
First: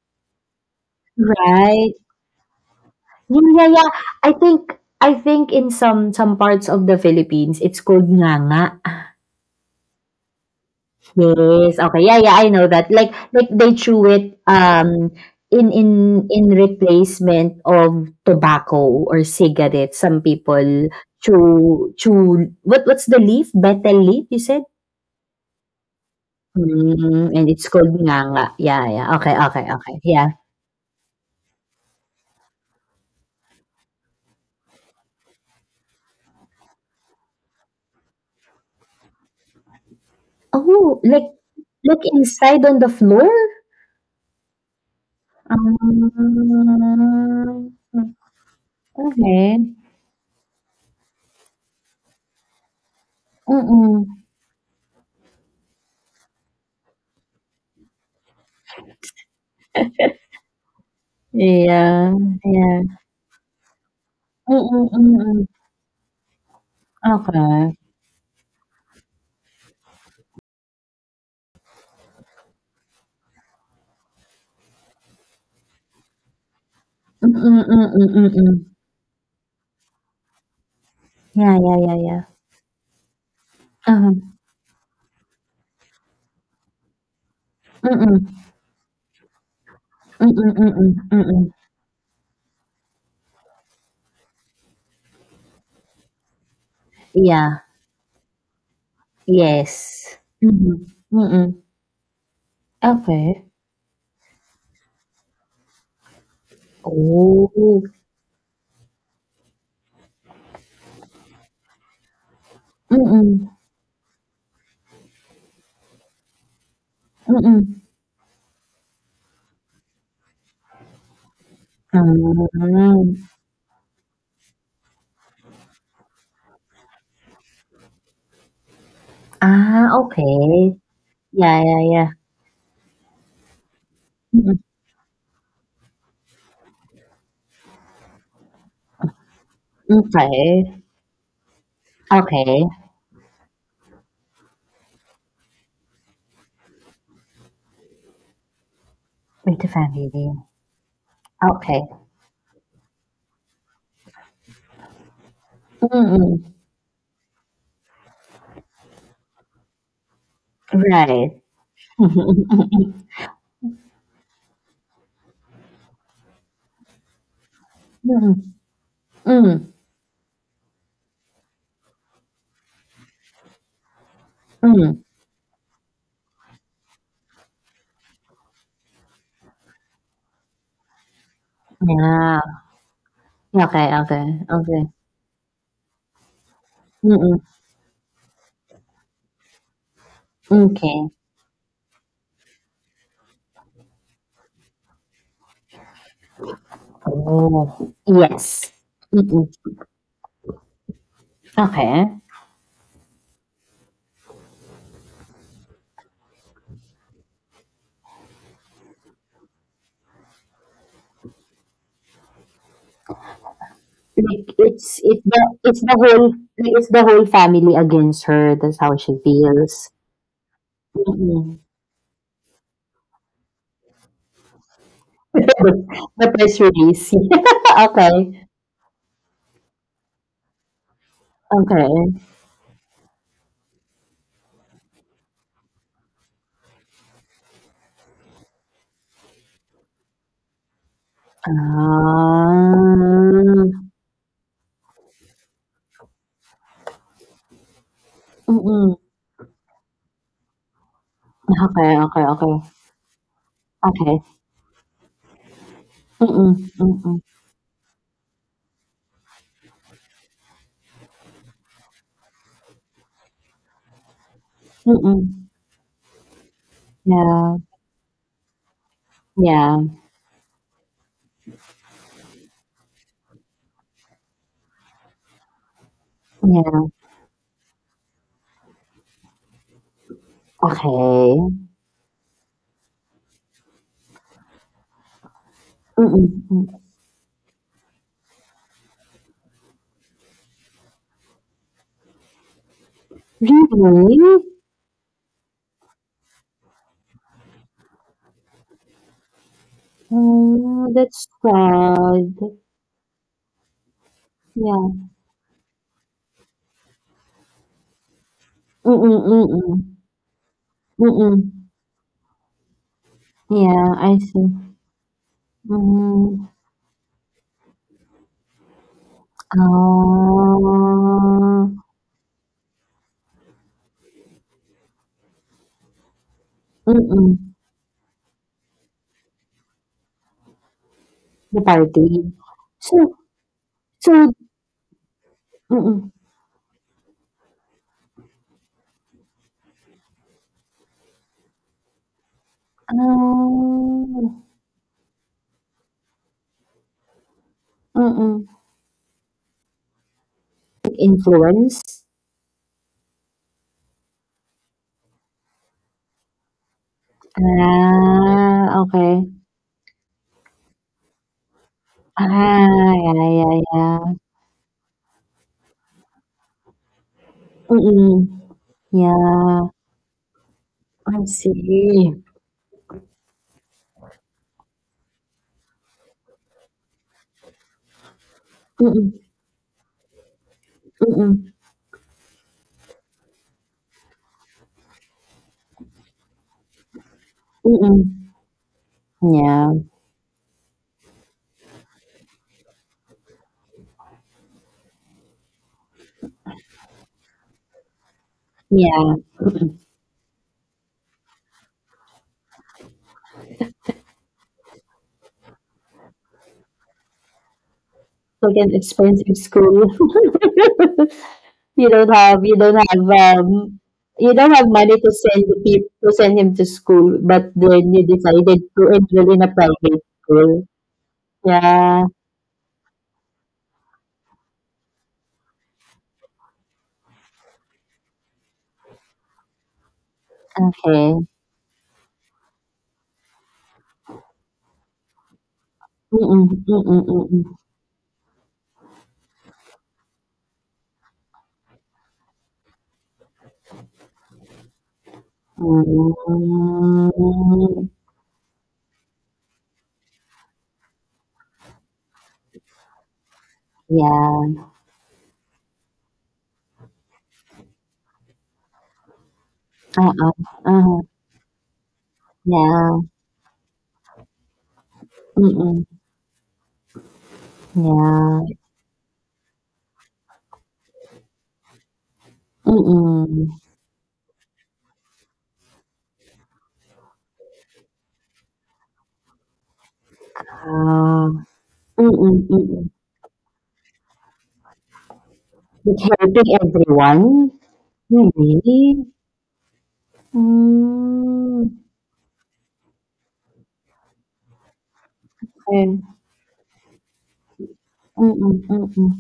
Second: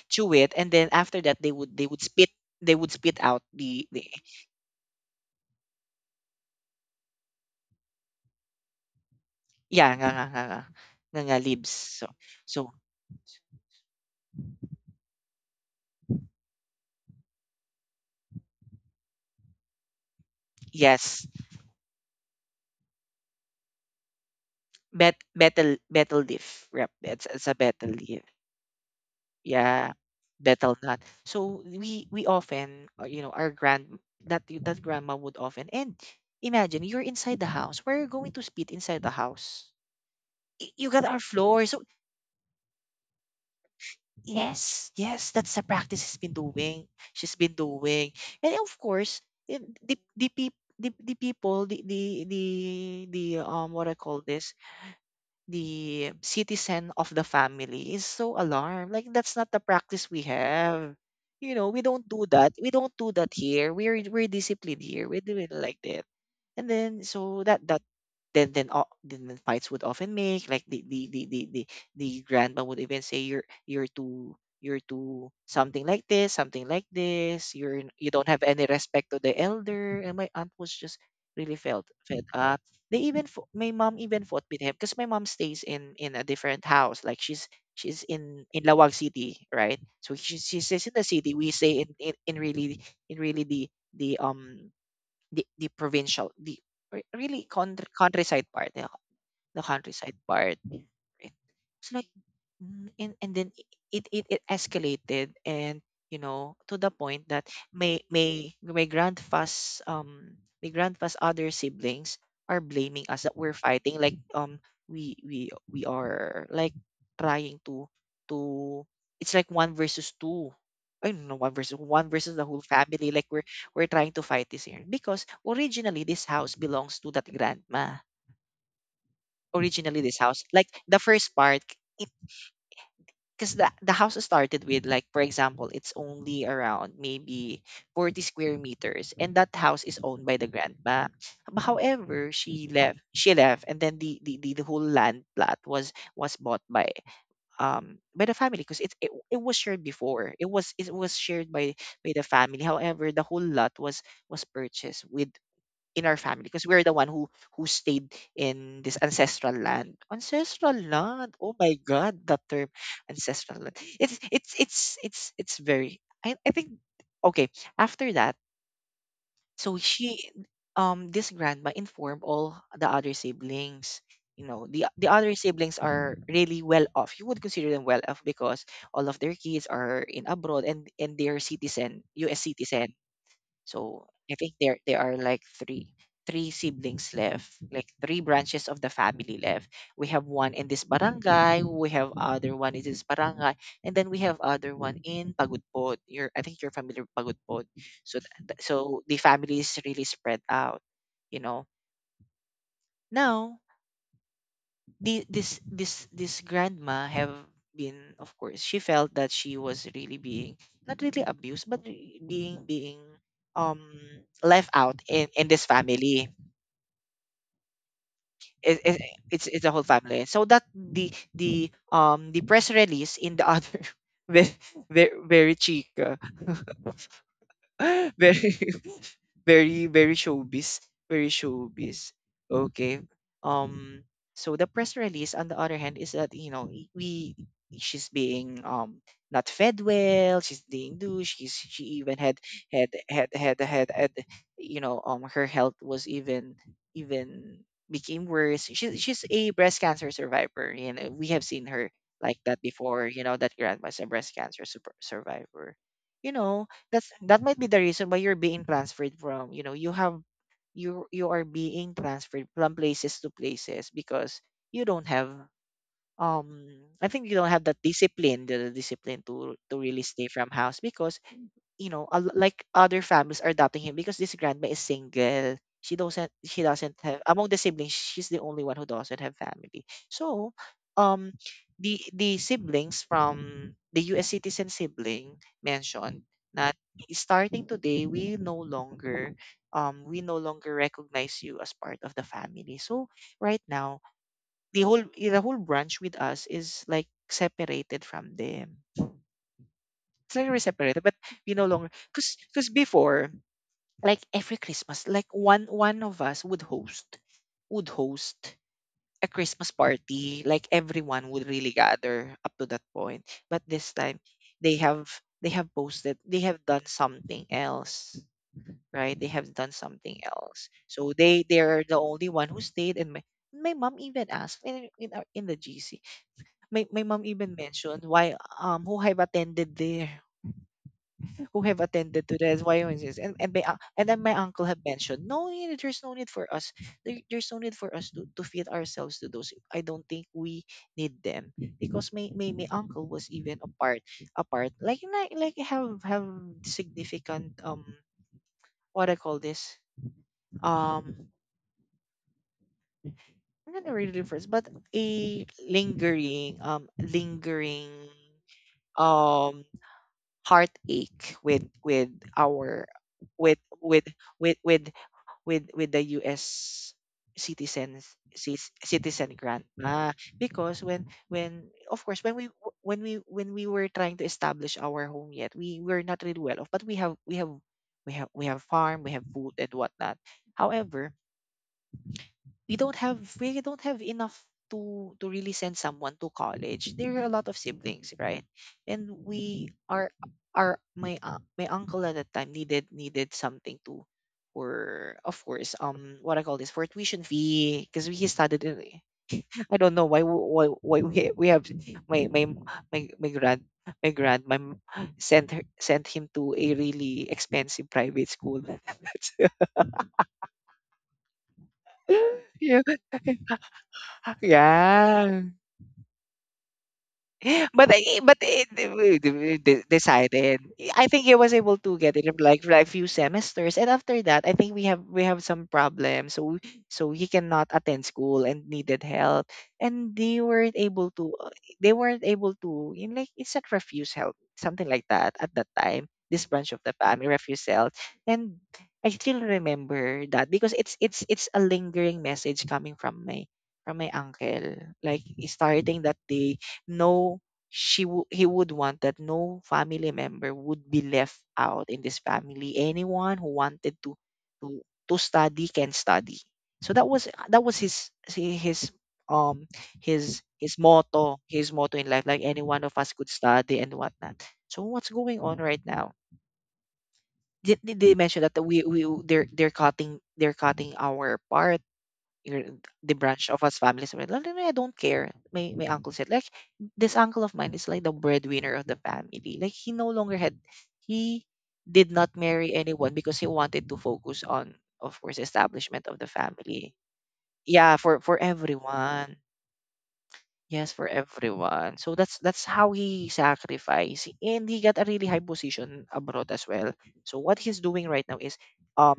S1: Chew it, and then after that they would—
S2: right?
S1: they would spit
S2: Yeah,
S1: out
S2: yeah, yeah.
S1: the—
S2: I think in some parts of the Philippines, it's called nganga.
S1: Yeah, nga nga nga nga nga nga leaves.
S2: Yes, okay.
S1: So,
S2: Yeah, yeah, I
S1: so
S2: know that. Like they chew it in in replacement of tobacco or cigarette. Some people
S1: yes.
S2: chew chew what what's the leaf? Betel leaf, you said?
S1: Betel leaf. It's
S2: Mm, and
S1: a
S2: it's
S1: betel
S2: called
S1: leaf.
S2: nganga. Yeah, yeah. Okay, okay,
S1: Yeah,
S2: okay. Yeah.
S1: betel nut. So we often, our grand— that grandma would often, and imagine you're inside the house. Where are you going to spit inside the house? You
S2: Oh,
S1: got our floor. So,
S2: like inside on the floor?
S1: yes, yes, that's a
S2: Um,
S1: practice she's been doing. She's been doing. And of course, eh,
S2: okay.
S1: the people, the what I
S2: Mm-mm.
S1: call this, the citizen of the family is so alarmed. Like, that's not the practice we have. You know, we don't
S2: Yeah,
S1: do that. We
S2: yeah.
S1: don't do that here. We're disciplined here. We do
S2: Mm-mm-mm.
S1: it like that. And then,
S2: Okay.
S1: that then the fights would often make like the grandma would even say you're— you're too something like this,
S2: Mm, mm,
S1: you
S2: mm,
S1: don't have any
S2: mm.
S1: respect to the elder. And my aunt was just really
S2: Yeah, yeah,
S1: felt
S2: yeah, yeah.
S1: fed up. They even my mom
S2: Uh-huh.
S1: even fought with him, because my mom stays in a different house. Like, she's
S2: Mm, mm,
S1: in Lawag City, right? So
S2: mm, mm,
S1: she stays in the
S2: mm,
S1: city.
S2: mm.
S1: We stay in really— the the um the provincial, really
S2: Yeah.
S1: countryside part, the countryside
S2: Yes.
S1: part
S2: Mhm.
S1: it-
S2: Mm.
S1: it's like, and then
S2: Okay.
S1: it escalated, and, you know, to the point that
S2: Oh.
S1: my grandpa's— other siblings are blaming us that
S2: Mm.
S1: we're fighting. Like, we are like trying
S2: Mm.
S1: to— it's like one versus two. I don't know, one versus the whole family.
S2: Mm.
S1: Like, we're trying to fight this here because originally this house belongs to that grandma.
S2: Ah,
S1: Originally this house, like
S2: okay.
S1: the first
S2: Yeah,
S1: part,
S2: yeah, yeah.
S1: because the— house
S2: Mm.
S1: started with, like, for example, it's only around maybe 40 square meters, and that house is owned by the
S2: Okay.
S1: grandma. But however,
S2: Okay.
S1: she left. She left. And then the— the whole land plot was bought by, the family, because it was
S2: With the
S1: shared
S2: family.
S1: before. It was it was shared by
S2: Okay.
S1: the family. However, the whole lot was purchased with in our family,
S2: Mm.
S1: because we're the one who stayed in this ancestral land. Ancestral
S2: Right.
S1: land. Oh my god, that term, ancestral land, it's very— I think, okay, after
S2: Mm.
S1: that,
S2: Mm.
S1: so she this grandma informed all the other siblings. You know,
S2: Mm.
S1: the other siblings are really well off. You would consider them well off because all of their kids are in abroad, and they are citizen,
S2: Yeah.
S1: US citizen.
S2: Okay,
S1: So
S2: okay,
S1: I think there
S2: okay.
S1: are like three siblings
S2: Mm.
S1: left, like three branches of the family left. We have one in this
S2: Okay.
S1: barangay, we have other one in this barangay, and then we have other one in Pagudpod. You're I think you're familiar with Pagudpod.
S2: Oh.
S1: So
S2: Yes.
S1: the
S2: Mm-mm.
S1: family is really spread out, you know.
S2: Okay.
S1: Now the, this grandma have been, of course she felt that she was really being, not really abused but being um
S2: Like,
S1: left out
S2: it's it's
S1: in
S2: the
S1: this
S2: it's the
S1: family.
S2: whole like, it's the whole family against her. That's
S1: it,
S2: how
S1: it,
S2: she
S1: it's a whole
S2: feels.
S1: family, so that the
S2: Mm-mm.
S1: the um the press release in the other very very chic,
S2: The press release. Okay.
S1: very very showbiz, very
S2: Okay.
S1: showbiz Okay. um so the press release on the other hand is that, you know, we, she's being, not fed well, she's being douche, she even had
S2: Ah.
S1: had, you know, her health was even even became worse.
S2: Mm-mm.
S1: She's a breast cancer survivor, you know. We have seen her
S2: Okay, okay,
S1: like
S2: okay.
S1: that before. You know, that grandma's a
S2: Okay.
S1: breast cancer super survivor, you
S2: Mm-mm.
S1: know. That's,
S2: Mm-mm.
S1: that might be the reason why you're being transferred from, you know, you you are being transferred from places to places, because you don't have,
S2: Mm-mm.
S1: um I think you don't
S2: Yeah.
S1: have that discipline to
S2: Yeah.
S1: really stay from house. Because you know, like other families are adopting him, because this grandma is single. She doesn't, she
S2: Yeah.
S1: doesn't have among the siblings, she's the only one who doesn't have family. So, um
S2: Okay.
S1: the siblings from the US citizen sibling mentioned
S2: Mm-mm.
S1: that
S2: Mm.
S1: starting today we no longer, we no longer recognize you as part of the family. So right now
S2: Really?
S1: the whole branch with us is like separated from them. It's like we're
S2: Oh,
S1: separated, but
S2: that's
S1: we no longer,
S2: sad.
S1: because before, like every
S2: Yeah.
S1: Christmas, like one of us would host
S2: Mm,
S1: a
S2: mm,
S1: Christmas
S2: mm.
S1: party. Like everyone would
S2: Mm.
S1: really gather up to that point. But this
S2: Yeah, I
S1: time
S2: see.
S1: they have, they have posted they
S2: Mm.
S1: have done something else. Right? They have done something else. So they
S2: Ah.
S1: are the only one who stayed. And my mom even asked in in the GC. My my mom
S2: Mm.
S1: even mentioned why, who have attended there, who
S2: The
S1: have attended
S2: party.
S1: to this, why is
S2: So
S1: this? And then
S2: so
S1: my uncle have mentioned, there's
S2: mm.
S1: no need for us, there's no need for us to feed ourselves to those. I don't think we need them. Because my uncle was even apart
S2: Oh.
S1: apart like have significant,
S2: Mm.
S1: what I call this, um
S2: Influence?
S1: not really difference but a lingering,
S2: Ah, okay.
S1: um heartache with
S2: Ah,
S1: our
S2: yeah,
S1: with
S2: yeah,
S1: with
S2: yeah.
S1: with with with the US citizens,
S2: Mm.
S1: citizen grant.
S2: Yeah.
S1: Ah, because
S2: I
S1: when, of
S2: see.
S1: course, when we were trying to establish our home, yet we were not really well off, but we have, we have farm, we
S2: Mm.
S1: have food and whatnot. However,
S2: Mm.
S1: we don't have, we don't have enough to really send someone to college. There are a lot of siblings,
S2: Mm.
S1: right? And
S2: Mm.
S1: we
S2: Yeah.
S1: are our, my uncle at that time needed, needed something to, for, of course, what I call this, for tuition fee, because he studied in
S2: Yeah.
S1: I don't know why we have, my my my grand my grand my m- sent sent him to a really expensive private
S2: Like
S1: school.
S2: an
S1: That's—
S2: expensive school. you don't have you don't
S1: yeah,
S2: have you don't have money to send
S1: yeah.
S2: the peop to send him to school, but then
S1: But
S2: you
S1: I, but
S2: decided
S1: it,
S2: to
S1: we
S2: enroll in a
S1: d- d-
S2: private
S1: decided.
S2: school.
S1: I think he was able to
S2: Yeah.
S1: get it in like for a few semesters, and after that, I think we have, we have some problems. So, so he cannot attend school and needed help, and they weren't
S2: Okay.
S1: able to. They weren't able to. You know, like it's not refuse help, something like that at that time.
S2: Mm-mm,
S1: This branch of the
S2: mm-mm,
S1: family
S2: mm-mm.
S1: refuse help, and I still remember that, because it's, a lingering message coming from my, from my uncle. Like starting that day, no
S2: Mm,
S1: he would want that no family member would be left out in this family. Anyone who wanted to
S2: yeah.
S1: to study can study. So that was, that was his, um
S2: Uh-uh.
S1: his
S2: Uh-huh.
S1: motto, his motto in life. Like any one of
S2: Yeah.
S1: us could study and whatnot. So what's going on right
S2: Mm-mm.
S1: now? Did they
S2: Yeah.
S1: mention that they're cutting, they're cutting our part, your, the
S2: Mm-mm.
S1: branch of us families were like, "No, I don't care." My uncle said, like, this uncle of mine is like the breadwinner of the family. Like he no longer had,
S2: Uh,
S1: he did not
S2: mm-mm,
S1: marry
S2: mm-mm.
S1: anyone because he wanted to focus on, of course,
S2: But
S1: establishment of the
S2: helping
S1: family.
S2: everyone?
S1: Yeah, for
S2: Really?
S1: everyone. Yes, for
S2: Mm.
S1: everyone. So that's how he sacrificed, and he got a really high
S2: Ừm,
S1: position abroad as well. So what he's doing right
S2: ừm,
S1: now
S2: ừm,
S1: is,
S2: ừm, ừm,
S1: um,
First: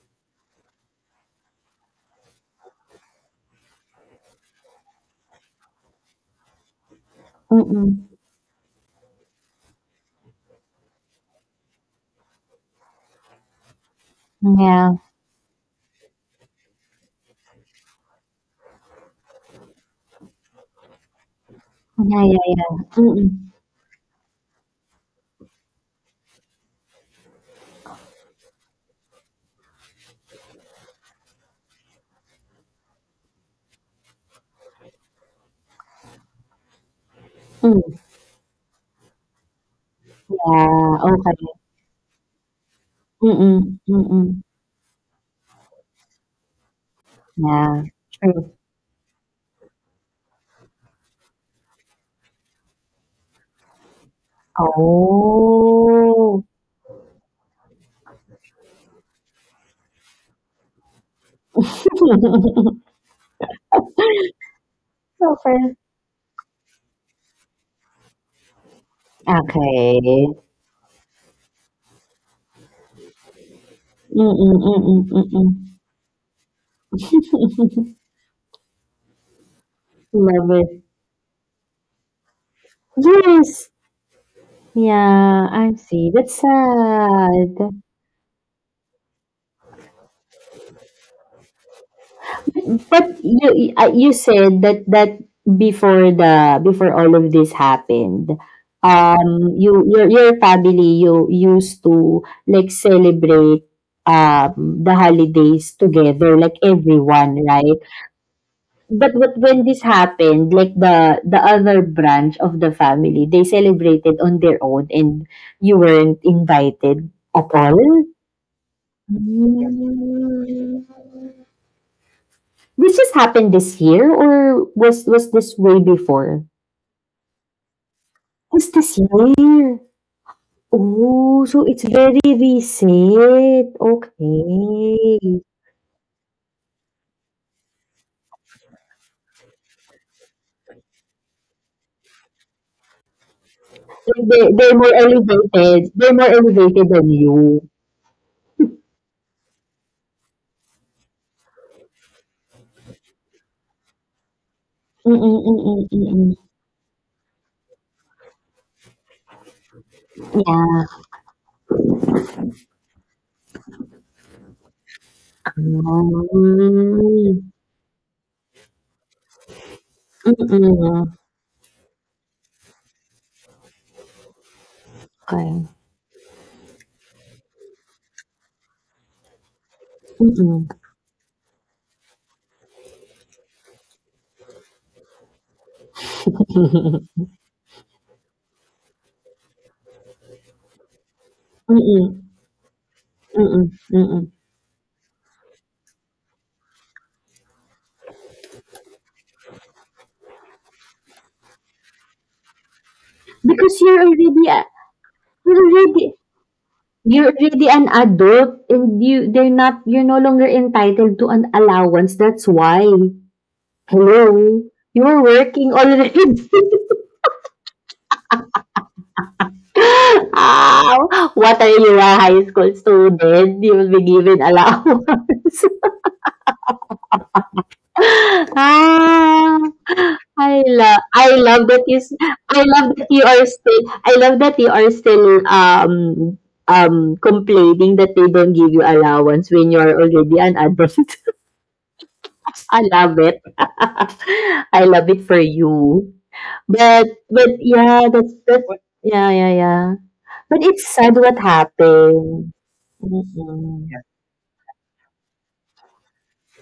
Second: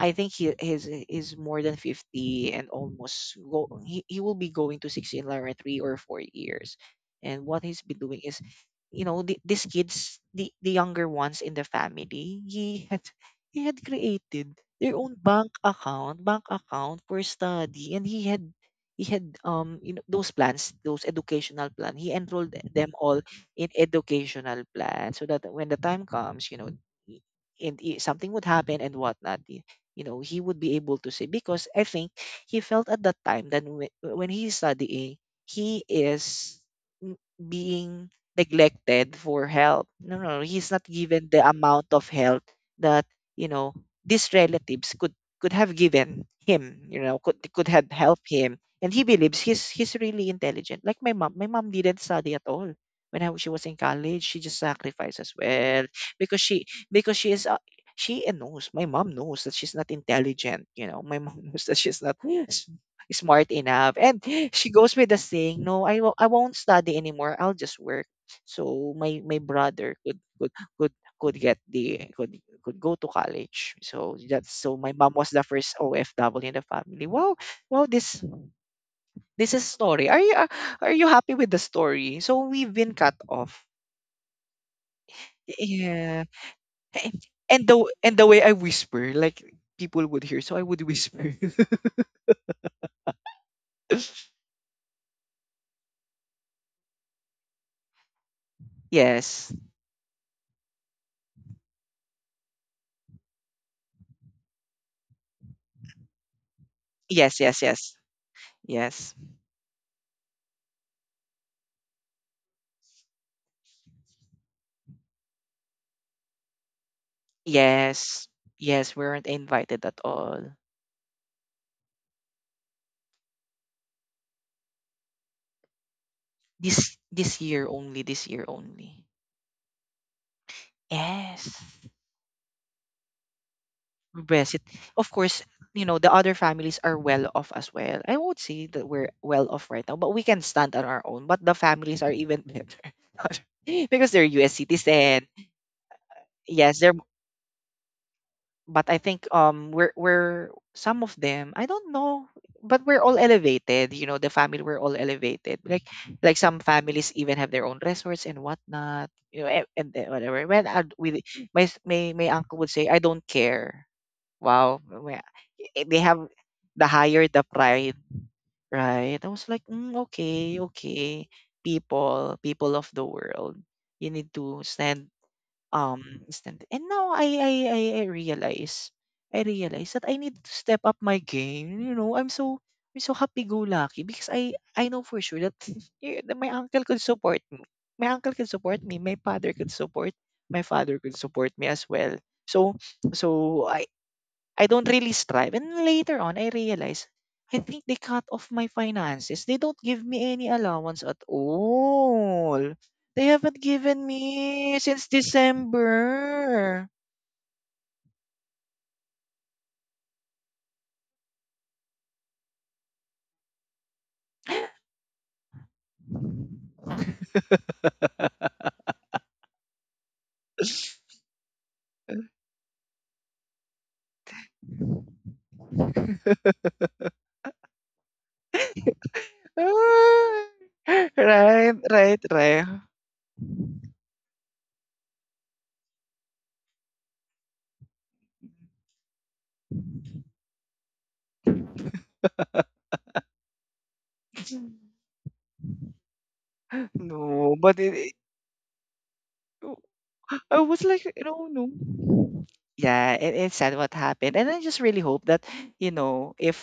S1: I think he is more than 50 and almost go. He will be going to 60 in like 3 or 4 years, and
S2: ừm,
S1: what he's
S2: ừm,
S1: been doing is, you know, these kids, the younger ones in the family, he had, he had created
S2: yeah,
S1: their own bank account for study, and he had, he had, you know, those plans, those educational plan, he
S2: yeah, yeah,
S1: enrolled them
S2: yeah. Ừm,
S1: all
S2: ừm,
S1: in educational plan, so that when the time comes, you know, i- something would happen and whatnot. You know, he would be able to say, because I think he felt at that time that when he's studying he is,
S2: ừm,
S1: being neglected for help. No, no, no, he's not
S2: yeah,
S1: given the
S2: okay.
S1: amount of help that,
S2: Ừm,
S1: you
S2: ừm,
S1: know,
S2: ừm,
S1: these
S2: ừm,
S1: relatives could have given him. You know, could
S2: yeah,
S1: have helped
S2: true.
S1: him. And he believes he's really intelligent. Like my mom didn't study at all when she was in college. She just sacrificed as well, because
S2: Oh.
S1: she, because she is. She knows, my mom knows that she's not intelligent. You know, my mom knows that she's not s- smart enough. And she goes with the saying,
S2: Okay.
S1: no, I won't study anymore, I'll just work, so my brother
S2: Okay.
S1: could, could get the could go to college. So
S2: Mm,
S1: that's,
S2: mm,
S1: so
S2: mm,
S1: my
S2: mm,
S1: mom
S2: mm,
S1: was the
S2: mm.
S1: first OFW in the family. Wow, wow, this is story.
S2: Love it.
S1: Are you happy with the story? So we've been cut off.
S2: Yes. Yeah, I see.
S1: Yeah.
S2: That's
S1: And, and
S2: sad.
S1: the and the way I whisper, like people would hear, so I would whisper.
S2: But you you said that that before the before all of this happened,
S1: Yes.
S2: you your family you used to like celebrate the holidays together, like
S1: Yes,
S2: everyone,
S1: yes,
S2: right?
S1: yes. Yes.
S2: But when this happened, like the other branch of the family, they celebrated on their own, and you weren't invited at all.
S1: Yes. Yes, we weren't invited at all.
S2: Mm. This just happened this year, or was this way before?
S1: This year only, this year
S2: Was this
S1: only.
S2: year? Oh,
S1: Yes.
S2: so it's very recent.
S1: Best. It, of course,
S2: Okay.
S1: you know, the other families are well off as well. I won't say that we're well off right now, but we can stand on our own. But the families are even better, because they're
S2: Like, they,
S1: U.S.
S2: they're more
S1: citizen.
S2: elevated. They're more
S1: Yes,
S2: elevated
S1: they're.
S2: than you.
S1: But I think, we're, some of them I don't know, but we're all elevated. You know, the family, we're all elevated. Like
S2: Mm-mm-mm-mm-mm.
S1: like some families even have their own resorts and whatnot. You know, and whatever.
S2: Yeah.
S1: With my uncle would say, I don't care. Wow, we— eh, they have the higher the
S2: Mm.
S1: pride, right? I was like, mm, okay,
S2: Mm-mm.
S1: okay, people, people of the world, you need to stand,
S2: Okay.
S1: um, stand. And now I realize that I need to
S2: Mm-mm.
S1: step up my game. You know, I'm so happy-go-lucky, because I know for sure that eh, that my uncle could support me. My uncle could support me. My father could support. My father could support me as
S2: Mm-mm.
S1: well. So, so
S2: Mm-mm. Mm-mm.
S1: I don't really strive. And later on, I realized, I think they cut off my finances. They don't give me any allowance at all. They haven't
S2: Because you're
S1: given
S2: already,
S1: me since
S2: you're already,
S1: December.
S2: you're already an adult and you they're not you're no longer entitled to an allowance, that's why. Hello? You're working already. Ow! What are you, a high school student? You will be given allowance. Ah,
S1: Ah,
S2: I love I love
S1: right,
S2: that you s-
S1: right,
S2: I
S1: right.
S2: love that you are still I love that you are still complaining that they don't give you allowance when you are already an adult. I love it. I love it for you. But
S1: No, but it,
S2: yeah,
S1: it-
S2: that's that. Yeah, yeah, yeah. But
S1: I was
S2: it's
S1: like,
S2: sad what
S1: no, no.
S2: happened.
S1: Yeah, it, it's sad
S2: Mm-mm.
S1: what
S2: Yeah.
S1: happened. And I just really hope that, you know, if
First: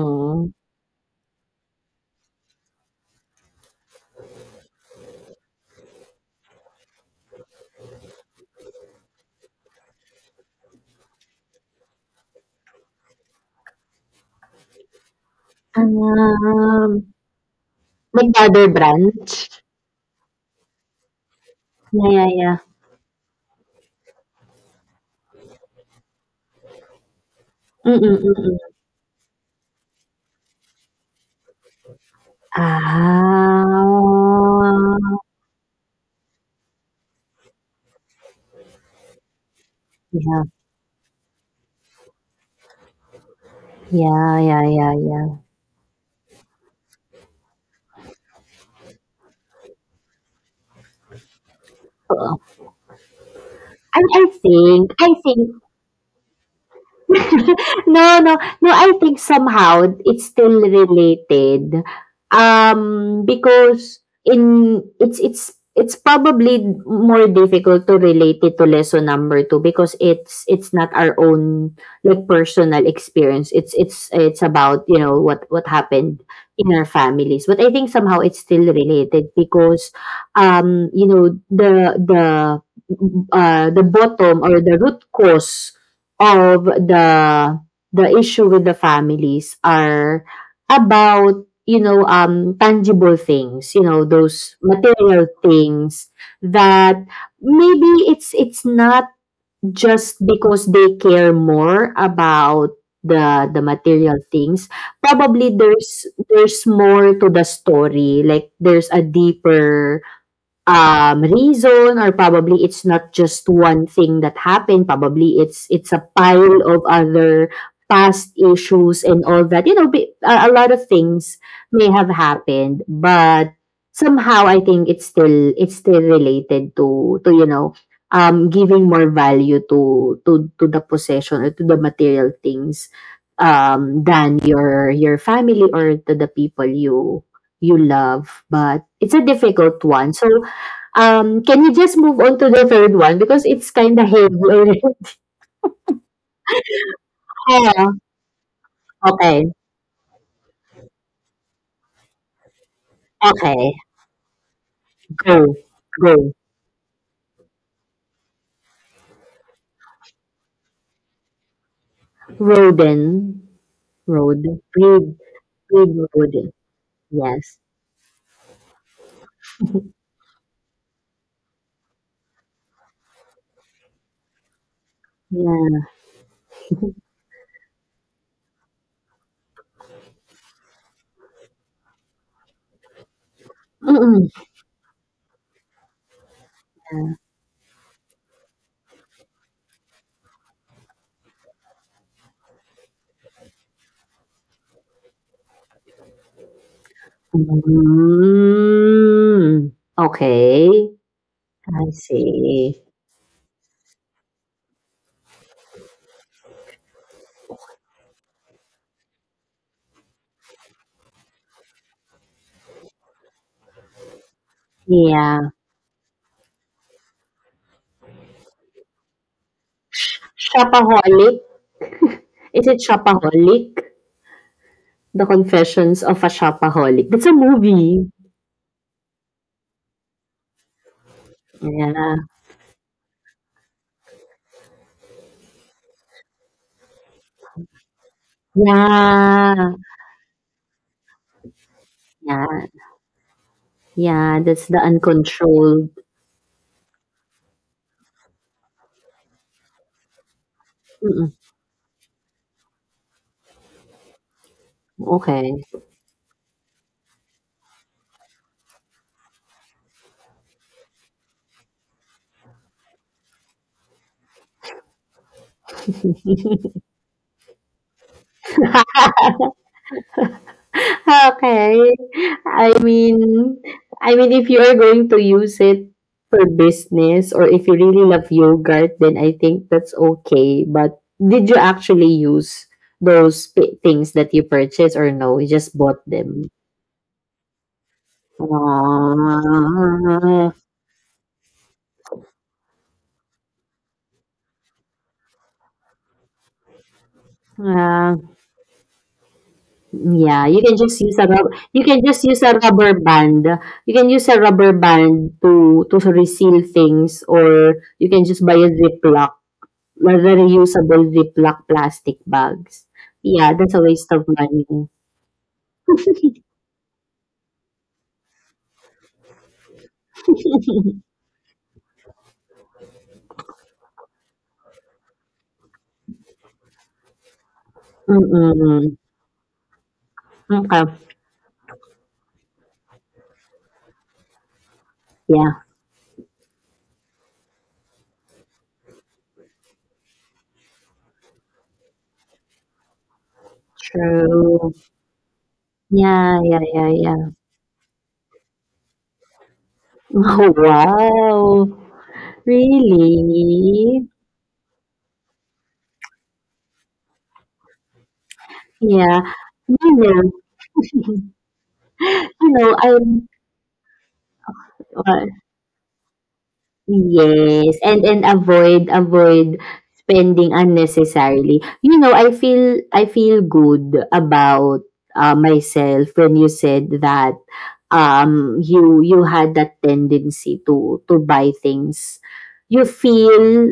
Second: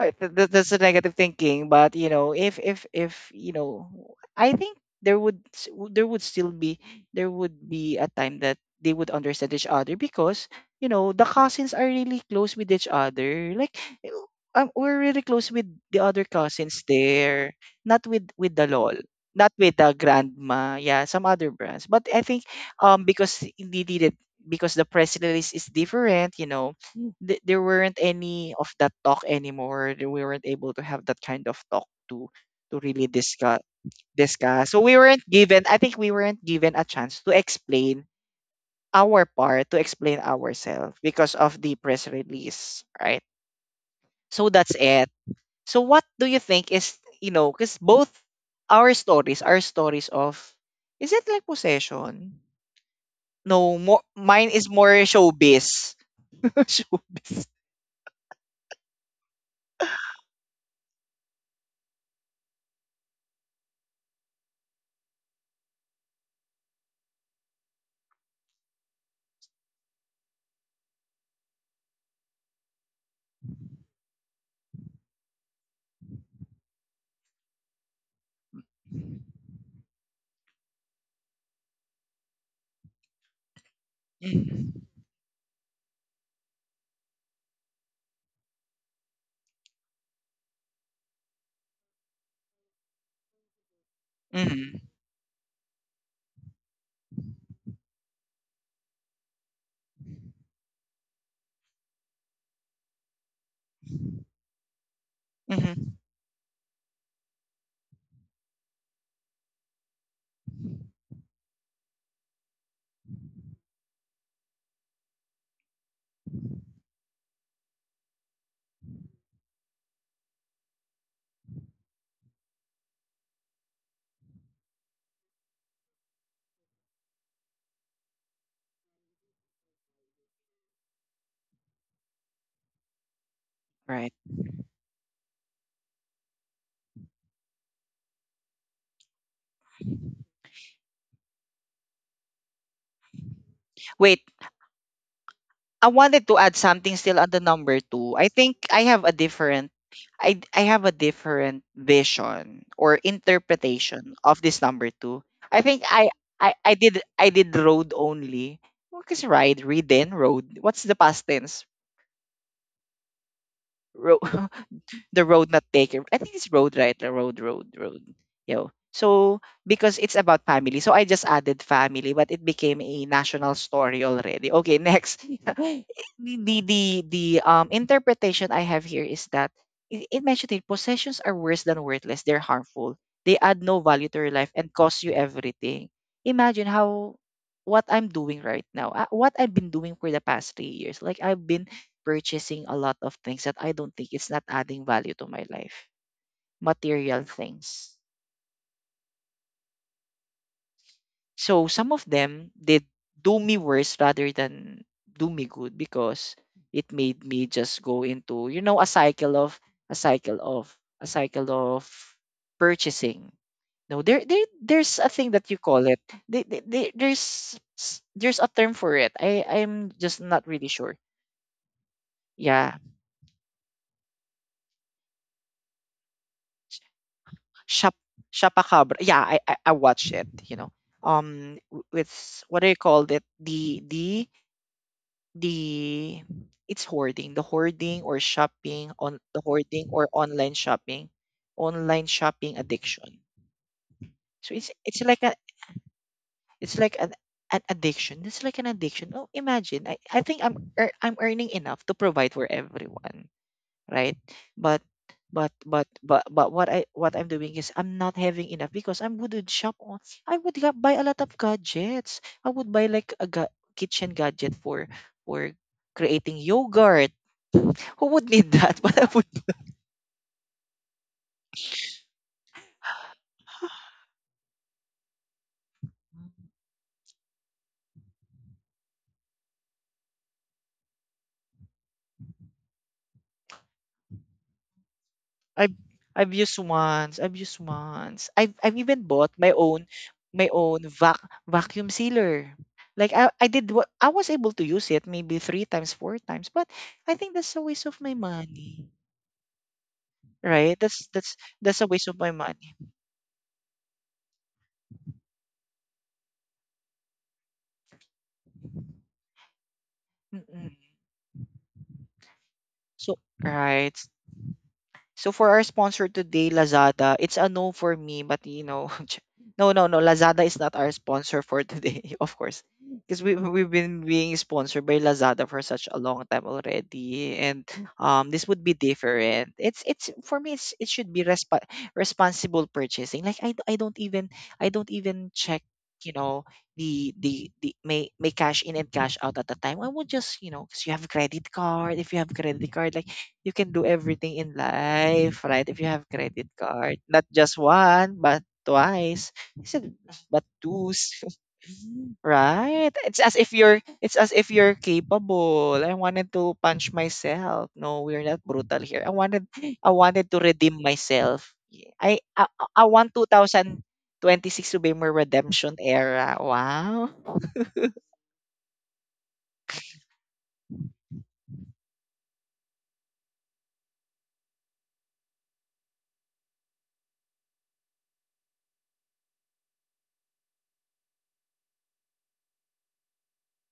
S1: that's a negative thinking, but you know, if you know, I think there would there would still be, there would be a time that they would understand each other, because you know the cousins are really close with each other. Like eh, we're really close with the other cousins
S2: Um,
S1: there, not with the
S2: McDowell
S1: lol,
S2: branch.
S1: not with the grandma, yeah, some other brands. But
S2: Yeah,
S1: I
S2: yeah,
S1: think,
S2: yeah.
S1: um, because they did it, because the press release is different. You know, there weren't
S2: Mm-mm,
S1: any of
S2: mm-mm.
S1: that talk anymore. We weren't able to have that kind of talk to really
S2: Ah.
S1: discuss. So we weren't given. I think we weren't given a chance to explain our part, to explain
S2: Yeah,
S1: ourselves because of the press release, right?
S2: yeah,
S1: So
S2: yeah,
S1: that's
S2: yeah,
S1: it.
S2: yeah.
S1: So what do you think is because both our stories are stories of, is it like
S2: Oo.
S1: possession? No, more mine is more
S2: I think
S1: showbiz. Showbiz.
S2: no, no. No, I think somehow it's still related. Because in it's probably more difficult to relate it to lesson number two because it's not our own like personal experience. It's it's about you know what happened in our families. But I think somehow it's still related because you know the the bottom or the root cause of the issue with the families are about, you know, tangible things, you know, those
S1: Mm-hmm.
S2: material things that maybe it's not just because they care more about the material things. Probably
S1: Mm-hmm.
S2: there's more to the story, like there's a deeper reason or probably it's not just one thing that happened probably it's a pile of other past issues and all that you know be, a lot of things may have happened but somehow I think it's still related to you know giving more value to the possession or to the material things
S1: Right.
S2: than your family or to the people you you love but it's a difficult one so can you just move on to the third one because it's kinda
S1: Wait,
S2: heavy already.
S1: I wanted to add something still on the number
S2: Yeah.
S1: two. I think I have a
S2: Okay,
S1: different I I have a different vision or
S2: okay.
S1: interpretation of this number two. I
S2: Go,
S1: think I
S2: go.
S1: I, I did I did road only. What is ride? Read, then road. What's the past tense?
S2: Rodent,
S1: Road.
S2: road, read,
S1: The road not
S2: read
S1: taken. I think it's
S2: rodent.
S1: road, right? The road,
S2: Yes.
S1: road, road. Yo. So because it's about family, so I just added family, but it became a national story already. Okay, next. the
S2: Yeah.
S1: the the the, um interpretation I have here is that it mentioned it, possessions are worse than worthless. They're harmful. They add no value to your
S2: Mm.
S1: life and cost you everything. Imagine how, what I'm doing right now, what I've been doing for the past 3 years. Like I've been purchasing a lot of things that I don't think it's not adding value to my life, material things.
S2: Mm. Okay,
S1: So
S2: I
S1: some of them
S2: see.
S1: did do me worse rather than do me good because it made me just go into, a cycle of a cycle of a cycle of purchasing. No, there's a thing that
S2: Yeah.
S1: you call it. There's a term for it. I'm just not really sure.
S2: Shopaholic? Is
S1: Yeah,
S2: it Shopaholic? The Confessions of a Shopaholic. That's a
S1: Shap
S2: movie.
S1: Shapacabra. Yeah, I watched it. With
S2: Yeah.
S1: what do you call it? The it's hoarding, the hoarding or shopping on the
S2: Yeah.
S1: hoarding or online
S2: Yeah.
S1: shopping addiction.
S2: Yeah,
S1: So
S2: that's
S1: it's
S2: the
S1: it's like a
S2: uncontrolled
S1: it's like an addiction. It's like an addiction. Oh, imagine. I think I'm
S2: mm,
S1: earning enough to provide for everyone. Right, but but
S2: okay.
S1: but but but what I'm doing is I'm not having enough because I am wouldn't shop on, I would buy a lot of gadgets. I would buy like a kitchen gadget for for creating yogurt. Who would need that? But I would.
S2: Okay. I mean I mean, if you are going to use it for business or if you really love yogurt, then I think that's okay. But did you actually use those p- things that you purchased or no? You
S1: I've
S2: just bought
S1: I've
S2: them?
S1: used once. I've used once. I've even bought my own vacuum sealer. Like I did what I was able to use it maybe three times, four times, but I think that's a waste of my
S2: Ah,
S1: money.
S2: yeah, you can
S1: Right?
S2: just
S1: That's
S2: use a
S1: that's that's
S2: you
S1: a
S2: can
S1: waste of
S2: just
S1: my
S2: use a
S1: money.
S2: rubber band. You can use a rubber band to reseal things, or you can just buy a Ziploc, like the
S1: Mm-mm.
S2: reusable Ziploc plastic bags.
S1: So
S2: Yeah, that's a
S1: right.
S2: waste of money.
S1: So for our sponsor today, Lazada, it's a no for me, but no, no, no, Lazada is not our sponsor for today, of course, because we've been being sponsored by Lazada for such a long time already, and this would be
S2: Mm-mm.
S1: different. It's for me, it
S2: Okay.
S1: should be responsible purchasing. Like I don't even
S2: Yeah.
S1: check, you know the may cash in and cash out at the time, I would just, because you have credit card, if you have credit card, like you can do everything in
S2: True.
S1: life, right? If you have
S2: Yeah.
S1: credit
S2: Yeah. Yeah.
S1: card, not
S2: Yeah.
S1: just one, but twice. I said, but
S2: Oh
S1: two,
S2: wow!
S1: right? It's as if you're,
S2: Really?
S1: it's as if you're capable. I wanted to punch myself. No, we're not brutal here. I
S2: Yeah.
S1: wanted,
S2: You
S1: I wanted
S2: know,
S1: to redeem myself. I, I,
S2: you know,
S1: I want 2026 to be my
S2: I
S1: redemption era. Wow.
S2: yes, and avoid avoid spending unnecessarily. I feel good about myself when you said that you had that tendency to buy things you feel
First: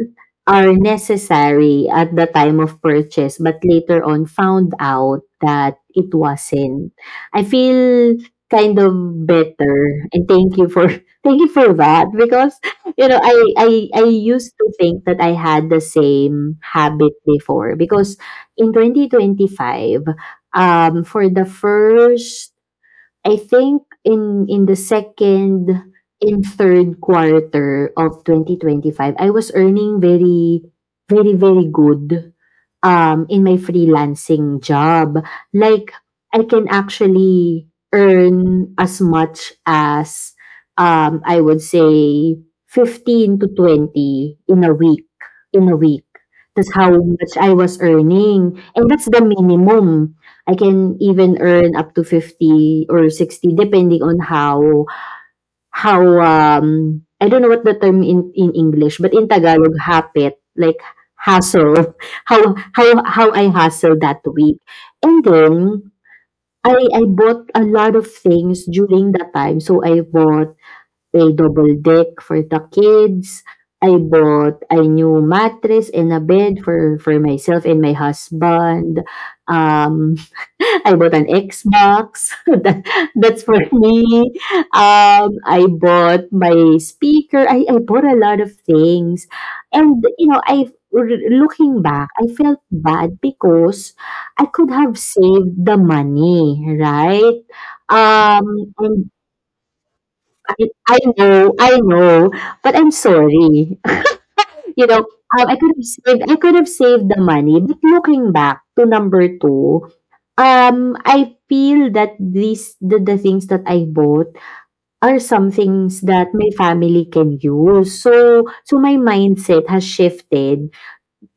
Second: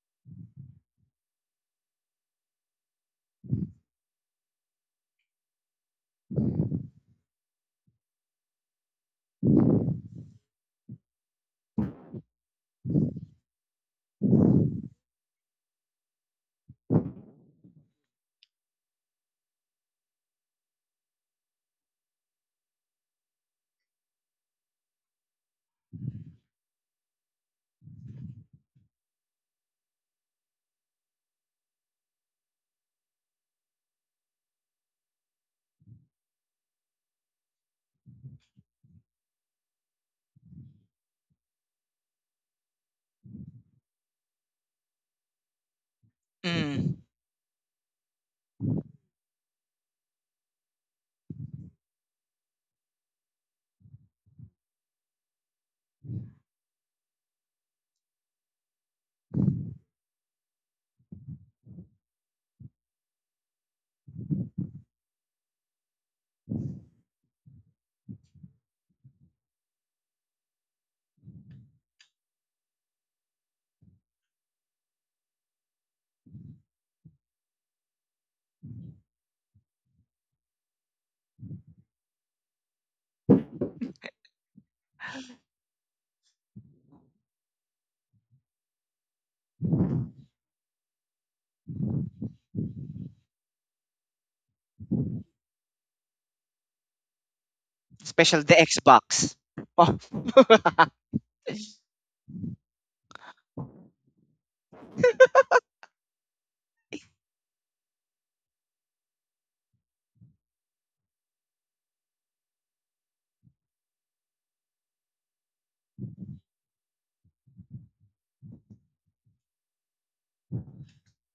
S2: are necessary at the time of purchase, but later on found out that it wasn't. I feel kind of better, and thank you for thank you for that because I used to think that I had the same habit before because in 2025, for the first, I think, in the second and third quarter of 2025, I was earning very, very, very good in my freelancing job. Like, I can actually earn as much as, I would say, 15 to 20 in a week. In a week. That's how
S1: Mm.
S2: much I was earning. And that's the minimum. I can even earn up to 50 or 60 depending on how I don't know what the term in English, but in Tagalog hapit, like hustle. How I hustle that week. And then I bought a lot of things during that time, so I bought a double deck for the kids. I bought a new mattress and a bed for myself and my husband. um I bought an Xbox. That's for me. I bought my speaker. I bought a lot of things. And, you know, I looking back, I felt bad because I could have saved the money, right?
S1: Special the
S2: And
S1: Xbox. Oh.
S2: I, I know, I know, but I'm sorry. I could have saved the money. But looking back to number two, I feel that the things that I bought are some things that my family can use. So my mindset has shifted,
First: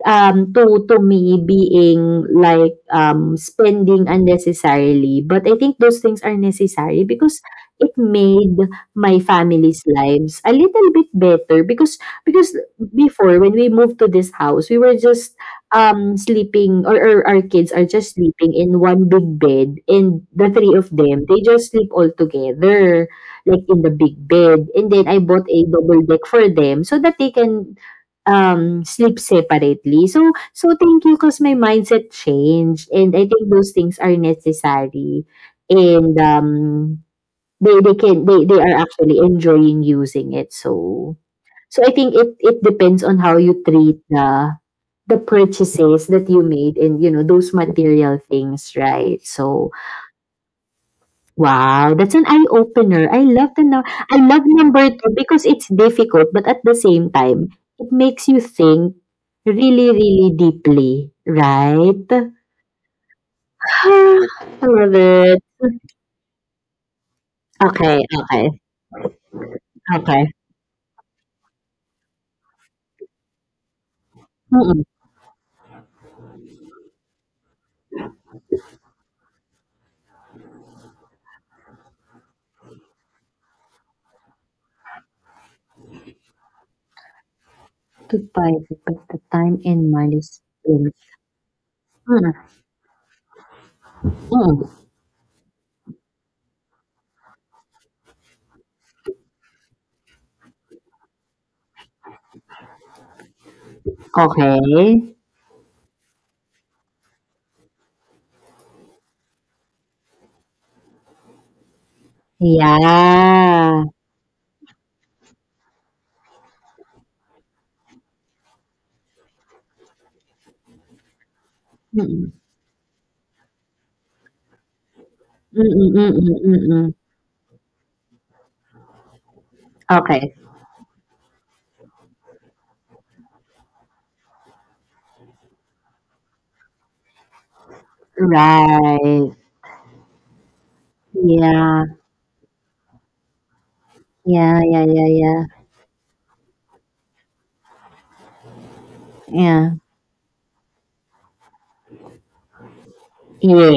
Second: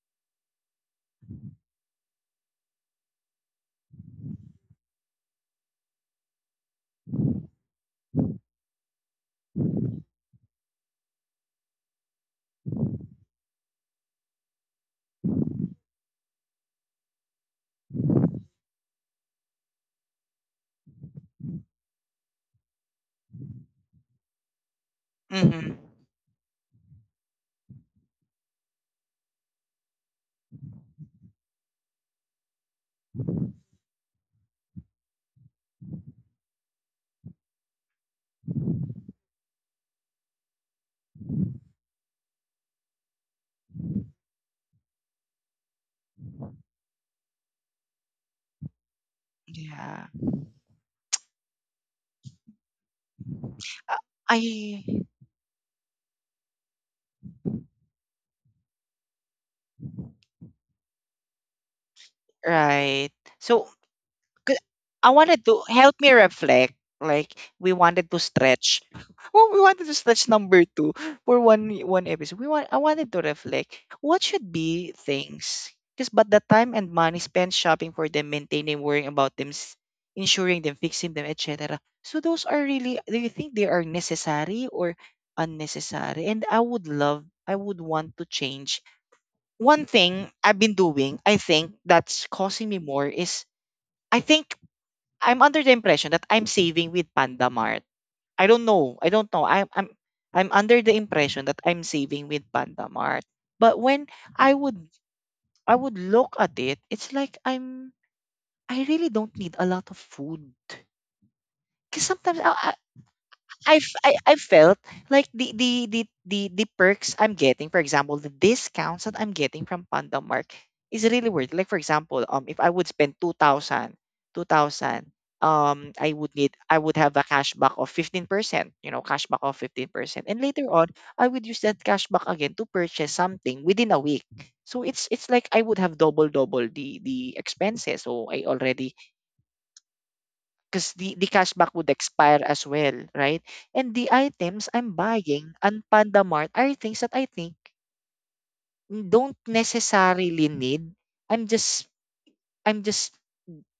S2: to me being like, spending unnecessarily, but I think those things are necessary because it made my family's lives a little bit better, because before, when we moved to this house, we were just, sleeping, or our kids are just sleeping in one big bed, and the three of them, they just sleep all together, like in the big bed, and then I bought a
S1: Hmm.
S2: double deck for them so that they can sleep separately. So thank you, because my mindset changed and I think those things are necessary, and, they can they are actually enjoying using it. So I think it depends on how you treat the purchases that you made, and, you know, those material things, right? So
S1: Yeah.
S2: wow, that's an eye opener. I love the no- I
S1: I
S2: love number two because it's difficult, but at the same time, it makes you think really, really deeply, right?
S1: Right. So 'cause
S2: I love
S1: I wanted
S2: it.
S1: to help me reflect. Like we
S2: Okay,
S1: wanted to
S2: okay,
S1: stretch. Oh, we wanted to
S2: okay.
S1: stretch number two for one episode. We want. I wanted to reflect. What should
S2: Mm-mm.
S1: be things? Because but the time and money spent shopping for them, maintaining, worrying about them, insuring them, fixing them, etc. So those are really. Do you think they are necessary or unnecessary? And I would love. I would want
S2: To
S1: to
S2: buy
S1: change
S2: it, the time
S1: one
S2: and money
S1: thing I've been
S2: spent.
S1: doing, I think that's
S2: Mm,
S1: causing me more is, I think
S2: mm.
S1: I'm under the impression that I'm saving with Panda Mart. I don't know. I don't know. I'm under the impression that I'm saving with Panda Mart. But when I would
S2: Okay.
S1: I would look at it, it's like I really don't need a lot of food. 'Cause sometimes I, I've
S2: Yeah.
S1: I, I felt like the perks I'm getting, for example, the discounts that I'm getting from Pandamark is really worth it. Like for example,
S2: Mm-mm.
S1: if I would spend 2,000, 2,000,
S2: Mm-mm, mm-mm,
S1: I would
S2: mm-mm.
S1: have a cashback of 15%. Cashback of 15%,
S2: Okay.
S1: and later on, I would use that cashback again to purchase something within a week. So it's like I would have double the expenses. So I already,
S2: Right.
S1: because the cashback
S2: Yeah.
S1: would expire as well, right? And the
S2: Yeah.
S1: items
S2: Yeah.
S1: I'm
S2: Yeah.
S1: buying
S2: Yeah.
S1: on Panda Mart are things that I think don't
S2: Yeah.
S1: necessarily need. I'm just I'm just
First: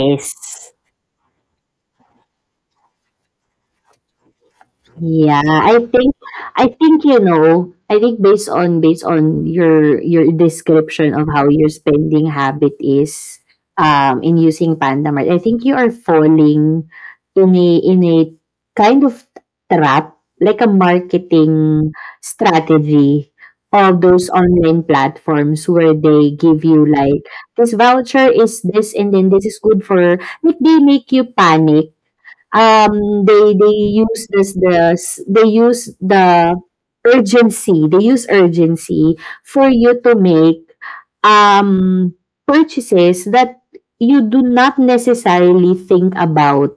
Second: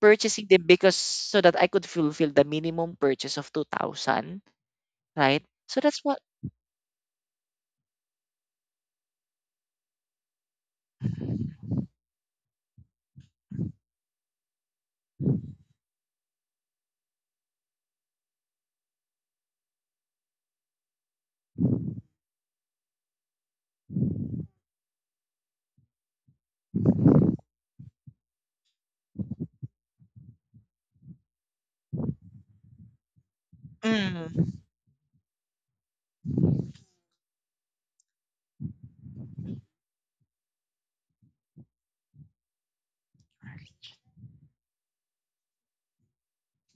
S1: purchasing them because, so that I could fulfill the minimum purchase of 2000,
S2: Yeah.
S1: right? So
S2: I
S1: that's
S2: think
S1: what.
S2: I think I think based on your description of how your spending habit is, in using Pandamart, I think you are falling in a kind of trap, like a marketing strategy of those online platforms where they give you like this voucher is this, and then this is good for, like, they make you panic. They use
S1: Mm,
S2: this this, they use the urgency, they use urgency for you to make um purchases that you do not necessarily think about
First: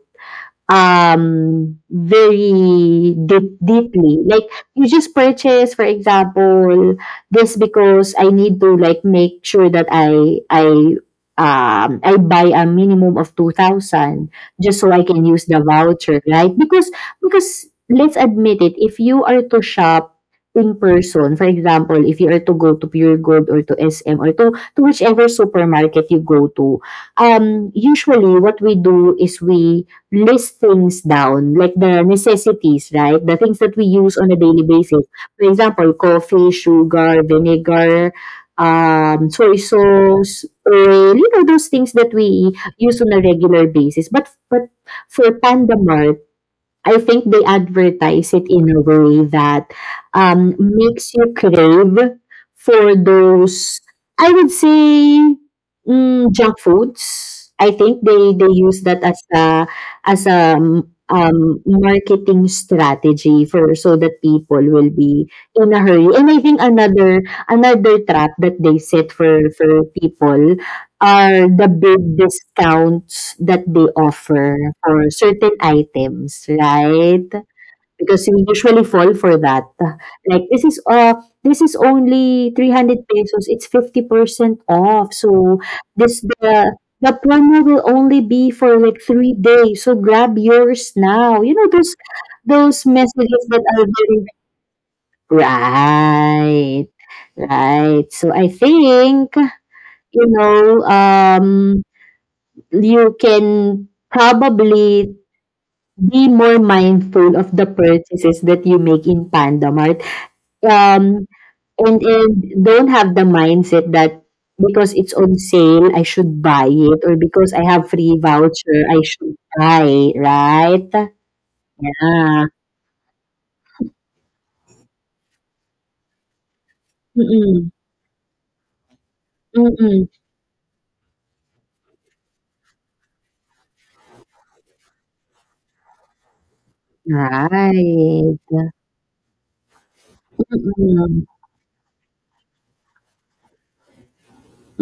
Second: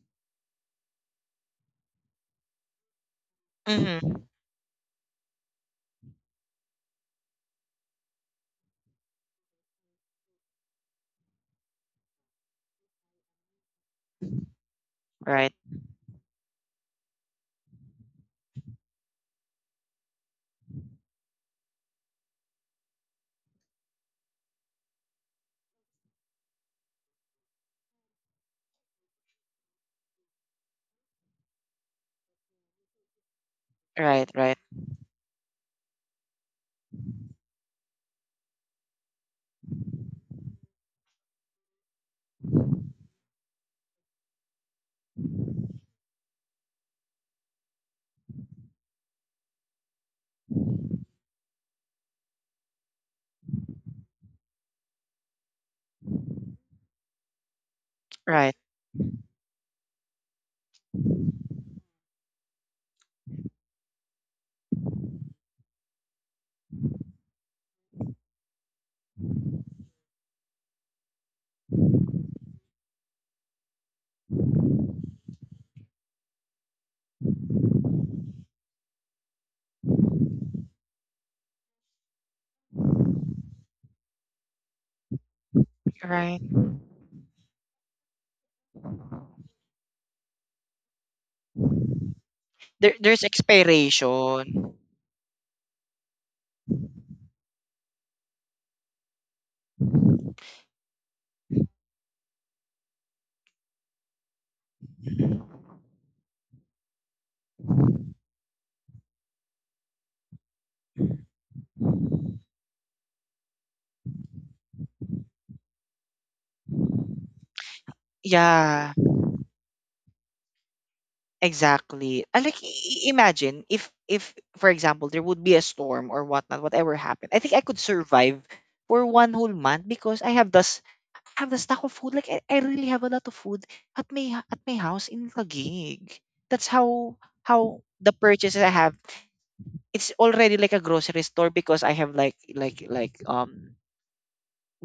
S2: very deep,
S1: mm-hmm.
S2: deeply. Like, you just purchase, for example, this because I need to, like, make sure that I buy a minimum of 2,000 just so I can use
S1: Right,
S2: the voucher, right? Because let's admit it, if you are to shop in person, for example, if you are to go to Pure Gold or to SM or to whichever supermarket you go to, usually what we do is we list things down, like the necessities, right? The things that we use
S1: right,
S2: on a
S1: right,
S2: daily basis. For example, coffee, sugar, vinegar, soy sauce, oil, you know, those things that we use on a regular basis. But for Panda Mart, I think they advertise it in a way that makes you crave for those, I would say, junk foods. I think they
S1: right,
S2: use that as a marketing strategy, for so that people will be in a hurry. And I think another trap that they set for people are the big discounts that they offer for certain items, right? Because we usually fall for that. Like, this is only 300 pesos, it's 50% off. So this
S1: right.
S2: the promo will only be for like 3 days. So grab yours now. You know those
S1: There's
S2: messages that are very.
S1: expiration.
S2: Right. Right. So I think, you know, um you can probably be more mindful of the purchases that you make in Panda Mart. Um, and don't have the mindset that because it's on sale, I should buy it, or because I have free voucher,
S1: Yeah,
S2: I should buy, right?
S1: exactly. And
S2: Yeah.
S1: like imagine if for example there would be a storm or whatnot, whatever happened. I think I
S2: Mm-mm.
S1: could survive for one whole month
S2: Mm-mm.
S1: because I have the stock of food. Like I really have a lot of food at my house in Taguig. That's how the
S2: Right.
S1: purchases I have. It's already like a grocery
S2: Mm-mm.
S1: store because I have like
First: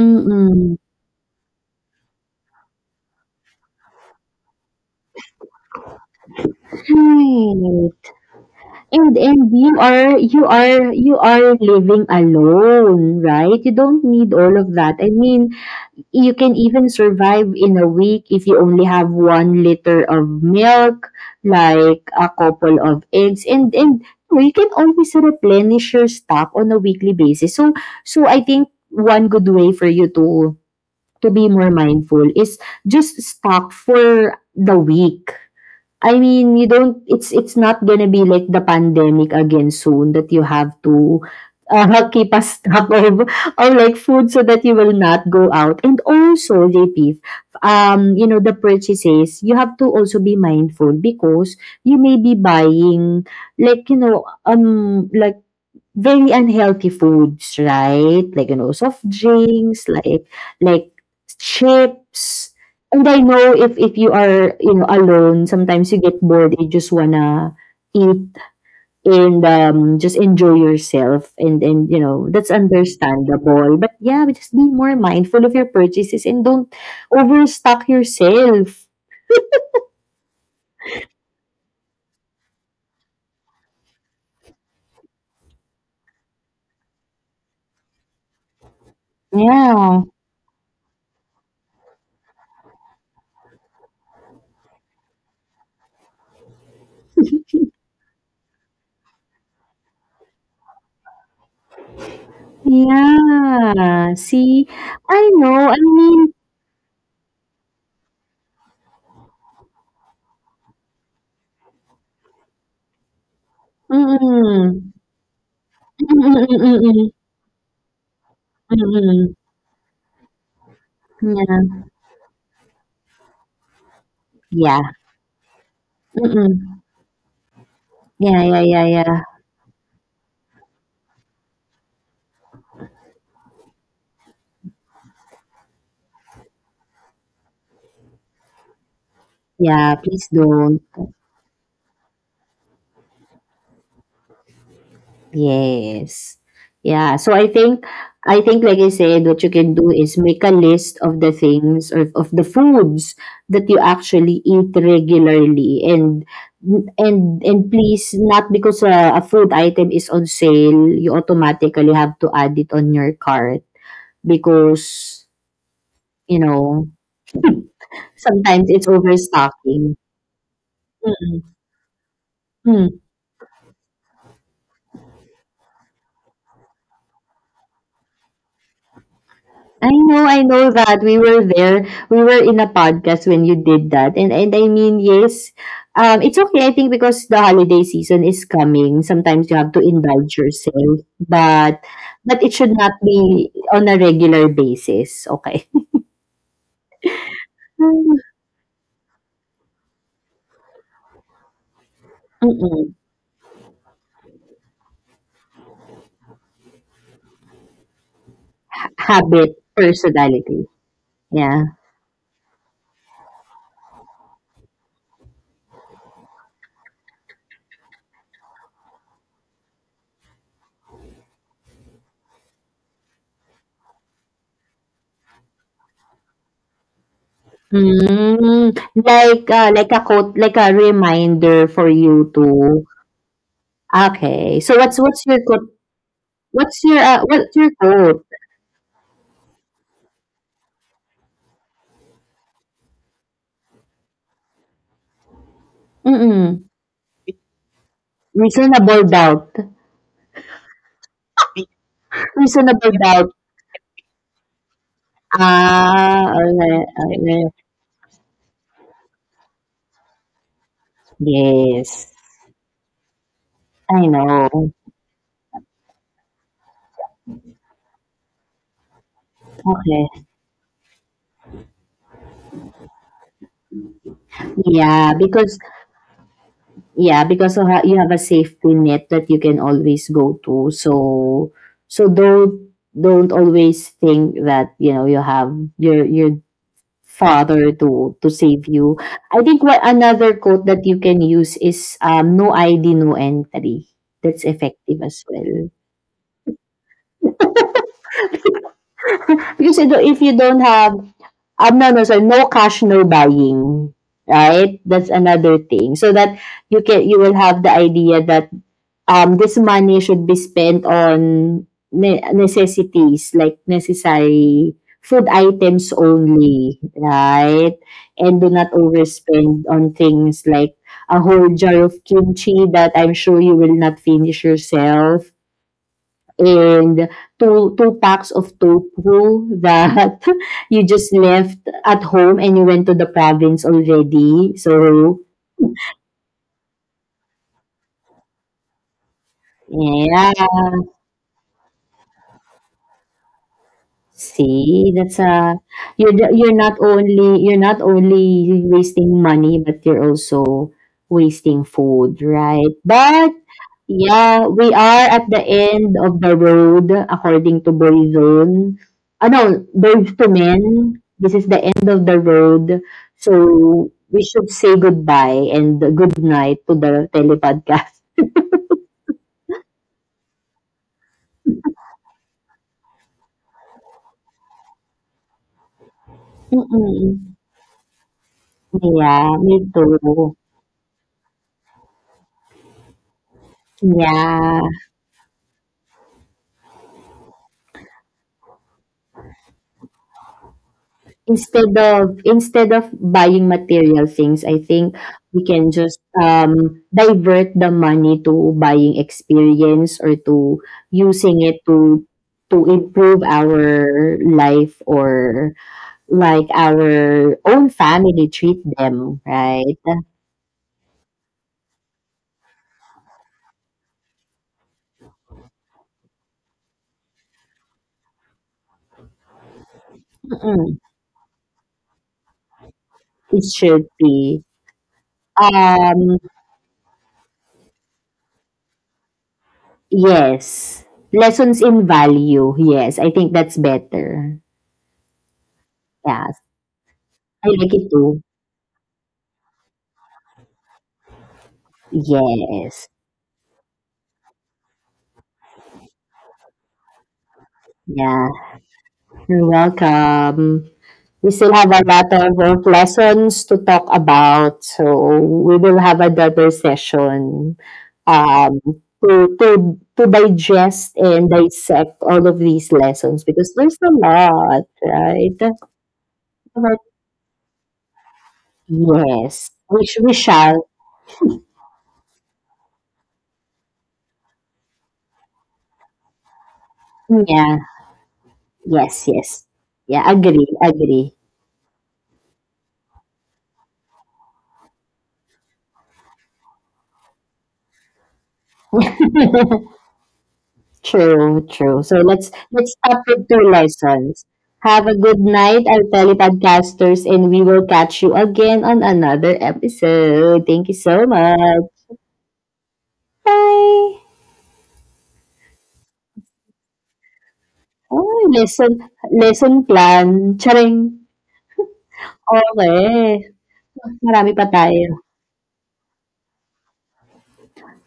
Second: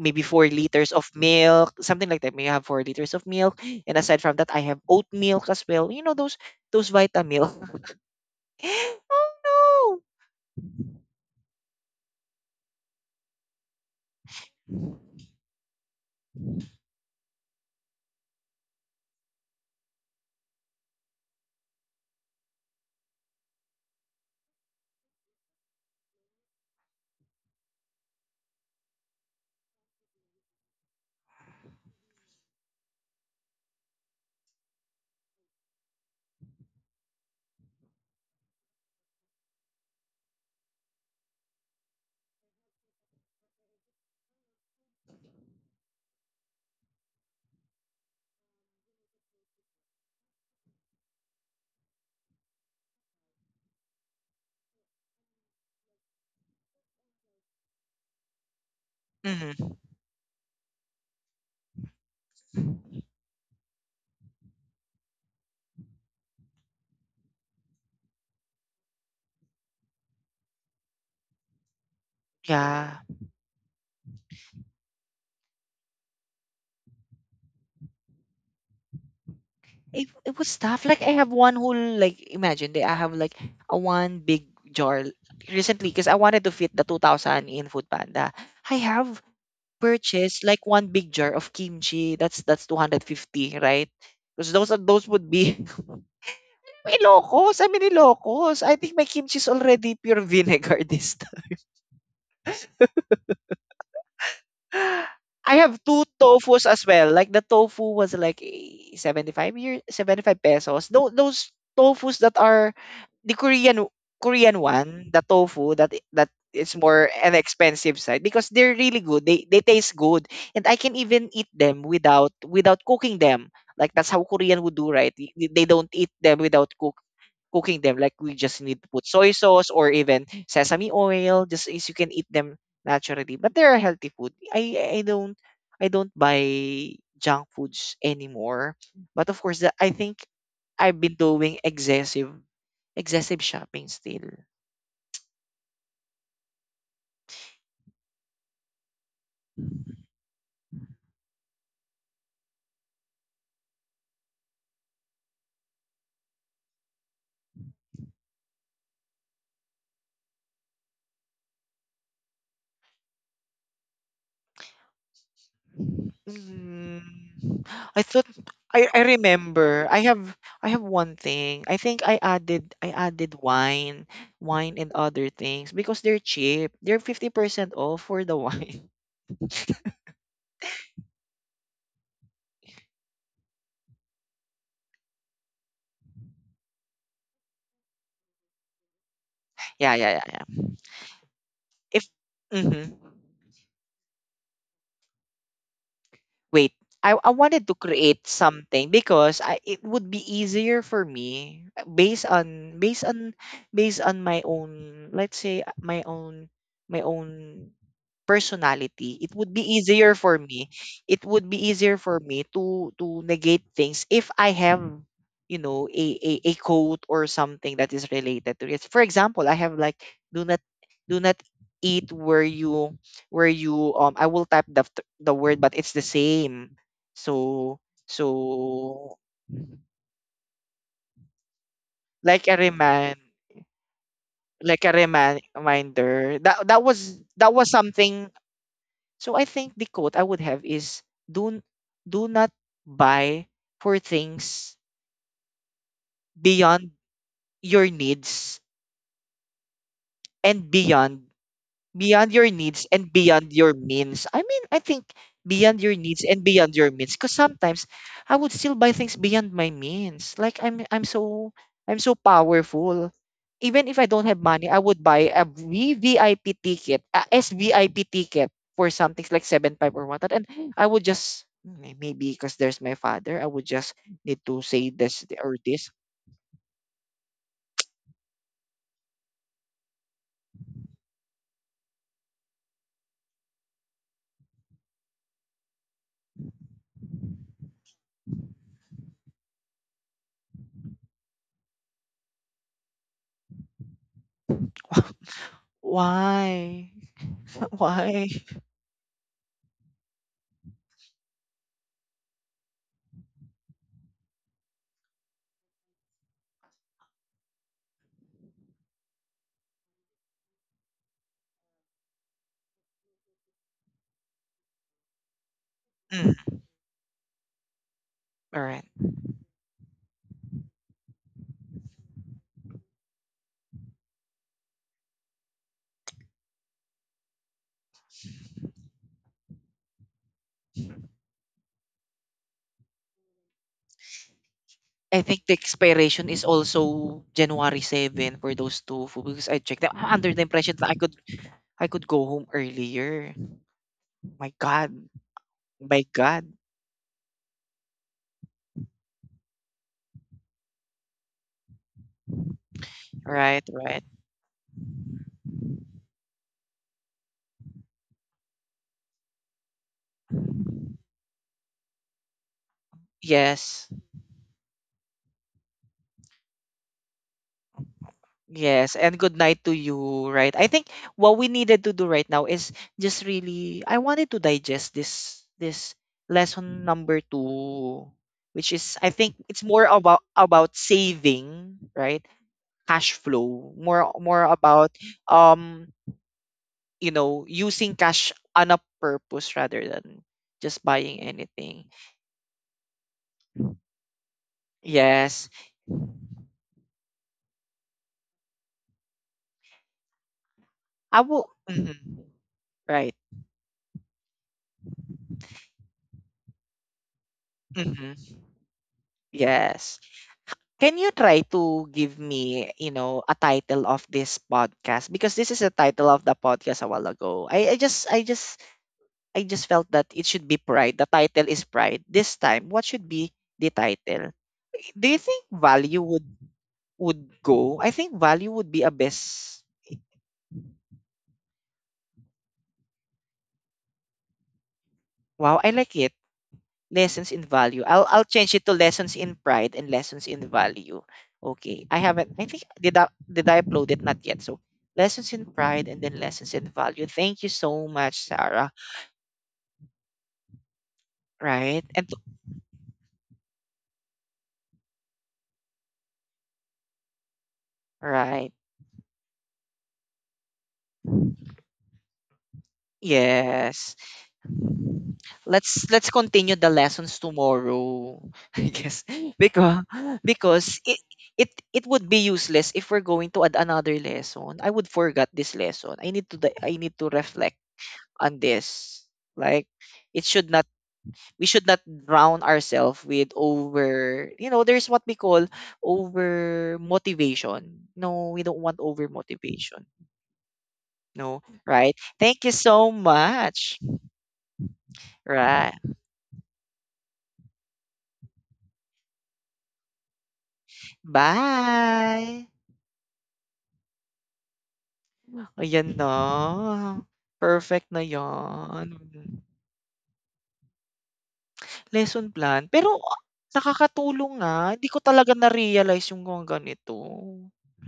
S1: maybe four liters of milk, something like that. Maybe I have 4 liters of milk, and aside from that, I have oat milk as well. You know those vitamin milk.
S2: Right. And
S1: Oh,
S2: and you
S1: no.
S2: are you are you are living alone, right? You don't need all of that. I mean, you can even survive in a week if you only have 1 liter of milk, like a couple of eggs, and you can always replenish your stock on a weekly basis. So I think one good way for you to be more mindful is just stock for the week. I mean, you don't it's not gonna be like the pandemic again soon that you have to, keep a stock of like food so that you will not go out. And also, JP, the purchases, you have to also be mindful because you may be buying, like, like, very unhealthy foods, right? Like, soft
S1: Mhm.
S2: drinks, like chips. And I know if you are, alone, sometimes you get bored. You just wanna eat and just enjoy yourself, and that's
S1: Yeah.
S2: understandable. But yeah, but just be more mindful of your purchases and don't overstock yourself.
S1: It was tough. Like, I have one whole, like, imagine that I have, like, a one big jar recently because I wanted to fit the 2,000 in food panda. I have
S2: Yeah,
S1: purchased, like, one big jar of kimchi. That's 250, right? Because those would be, may locos. I mean, locos. I think my kimchi is already pure vinegar. This.
S2: yeah. See, I
S1: I
S2: know. I
S1: have two
S2: mean.
S1: tofus as well. Like the tofu was like, 75 year 75 pesos. Those tofus that are the Korean
S2: Mm-mm.
S1: one, the tofu that is more an expensive side because they're really good.
S2: Mm,
S1: They taste good, and I can even eat
S2: yeah,
S1: them without cooking them. Like that's how Korean would
S2: yeah,
S1: do, right? They don't eat them without
S2: mm,
S1: cooking them. Like we
S2: yeah, yeah,
S1: just need
S2: yeah,
S1: to put
S2: yeah,
S1: soy sauce or even sesame oil, just as you can eat them naturally. But they are healthy food. I don't buy junk foods anymore. But of course, I
S2: yeah,
S1: think
S2: please don't.
S1: I've been doing excessive shopping still.
S2: Yes. Yeah, so I think like I said, what you can do is make a list of the things or of the foods that you actually eat regularly, and please not because a food item is on sale, you automatically have to add it on your cart, because you know
S1: Mm, I thought.
S2: sometimes it's
S1: I remember
S2: overstocking.
S1: I have one
S2: Mm-mm.
S1: thing. I think I added wine, and other things because they're cheap. They're 50% off for the wine.
S2: I know that we were there. We were in a podcast when you did that, and I mean, yes, it's okay. I think because the holiday season is coming, sometimes you have to
S1: Yeah, yeah, yeah,
S2: indulge
S1: yeah.
S2: yourself, but
S1: If.
S2: but it should not
S1: Mhm.
S2: be on a regular basis. Okay.
S1: Wait, I wanted to create something because, I it would be easier for me, based on,
S2: Mm-mm.
S1: based on my own, let's say, my own personality. It would
S2: Habit,
S1: be easier for
S2: personality.
S1: me. It would be
S2: Yeah.
S1: easier for me to negate things if I have, a a quote or something that is related to it. For example, I have like, do not do not eat where you, I will type the the word, but it's the same. So,
S2: Mm,
S1: so
S2: like uh, like a quote, like a reminder for you
S1: like a
S2: to. Okay. So what's your quote?
S1: reminder that
S2: What's your
S1: was
S2: uh,
S1: that
S2: what's
S1: was
S2: your quote?
S1: something. So I think the quote I would have is, do do not buy, for things
S2: Mm.
S1: beyond your needs,
S2: Reasonable doubt.
S1: and beyond your needs
S2: Reasonable
S1: and
S2: doubt.
S1: beyond your means. I mean, I think beyond your needs
S2: Ah,
S1: and beyond
S2: alright,
S1: your means. Because
S2: alright.
S1: sometimes I would still buy things beyond my means. Like I'm
S2: Yes,
S1: so powerful. Even if I
S2: I
S1: don't have money,
S2: know.
S1: I would buy a VVIP ticket, a SVIP ticket for something like seven five or one.
S2: Okay.
S1: And I would just, maybe because there's my father, I would just need to say
S2: Yeah,
S1: this or
S2: because
S1: this.
S2: yeah, because you have a safety net that you can always go to. So don't always think that, you have your father to save you. I think what another quote that you can use is, "No ID, no entry." That's effective as well.
S1: Why? Why?
S2: Because you don't- if you don't have, no, no, sorry, no cash, no buying, right? That's another thing. So that you will have the idea that this money should be spent on necessities, like necessary food items
S1: Mm,
S2: only, right? And do
S1: all
S2: not
S1: right.
S2: overspend on things like a whole jar of kimchi that I'm sure you will not finish yourself, and two packs of tofu that you just left at home and you went to the province already. So,
S1: I think the expiration is also January 7 for those tofu because I checked. I'm under the
S2: yeah.
S1: impression that I could go home earlier. My
S2: See,
S1: God,
S2: that's a
S1: my
S2: you're the-
S1: God.
S2: you're not only wasting money, but you're also wasting food, right? But
S1: Right, right.
S2: yeah, we are at the end of the road, according to Burizon. Ah, no, Birds to Men, this is the end of the road. So,
S1: Yes,
S2: we should say goodbye and good night to the telepodcast.
S1: yes. And good night to you. Right. I think what we needed to do right now is just really, I wanted to digest this lesson number
S2: Mm-mm.
S1: two, which is, I
S2: Yeah,
S1: think
S2: me
S1: it's more about
S2: too.
S1: about saving, right? Cash flow. More
S2: Yeah.
S1: about, um using cash on a purpose rather than just buying
S2: Instead
S1: anything.
S2: of instead of buying material things, I think we
S1: Yes.
S2: can just, divert the money to buying experience, or to
S1: I
S2: using
S1: will.
S2: it to
S1: Mhm.
S2: to
S1: Right.
S2: improve our life, or like our own family,
S1: Hmm.
S2: treat them, right?
S1: Yes. Can you try to give me, a title of this podcast? Because this is the title of the podcast a while ago. I just felt that it should be
S2: Mm,
S1: pride. The title is pride. This time, what should be
S2: it
S1: the
S2: should
S1: title?
S2: be.
S1: Do you think value
S2: Um,
S1: would go? I think value would be a best.
S2: yes. Lessons in value. Yes, I think that's better.
S1: Wow, I like it.
S2: Yes.
S1: Lessons in
S2: I like
S1: value.
S2: it
S1: I'll
S2: too.
S1: I'll change it to lessons in pride and lessons in value. Okay. I haven't I think
S2: Yes.
S1: did I upload it? Not yet. So lessons in pride and then lessons in value. Thank you so much,
S2: Yeah.
S1: Sarah.
S2: You're welcome. We still have
S1: Right?
S2: a
S1: And
S2: lot of work lessons to talk about, so we will have another session,
S1: right.
S2: um, to digest and dissect all of these lessons because there's a
S1: Yes.
S2: lot, right?
S1: Let's continue the
S2: But
S1: lessons tomorrow. I guess.
S2: yes,
S1: Because
S2: we shall.
S1: because it it would be useless if we're going to add another lesson. I would forget this lesson. I need to reflect
S2: Yeah,
S1: on this.
S2: yes, yes.
S1: Like
S2: Yeah,
S1: it
S2: agree,
S1: should not
S2: agree.
S1: we should not drown ourselves with over, there's what we call over motivation. No, we don't want over motivation. No,
S2: True, true.
S1: right?
S2: So let's
S1: Thank you
S2: let's
S1: so
S2: start with two
S1: much.
S2: lessons. Have a good night,
S1: Right.
S2: our telepodcasters, and we will catch you again on another episode. Thank you so much.
S1: Bye.
S2: Bye.
S1: Ayan na. Perfect na
S2: Oh, lesson,
S1: yan.
S2: lesson plan. Charing.
S1: Lesson plan. Pero
S2: Okay. Marami
S1: nakakatulong
S2: pa
S1: nga. Hindi ko
S2: tayo.
S1: talaga na-realize yung mga ganito.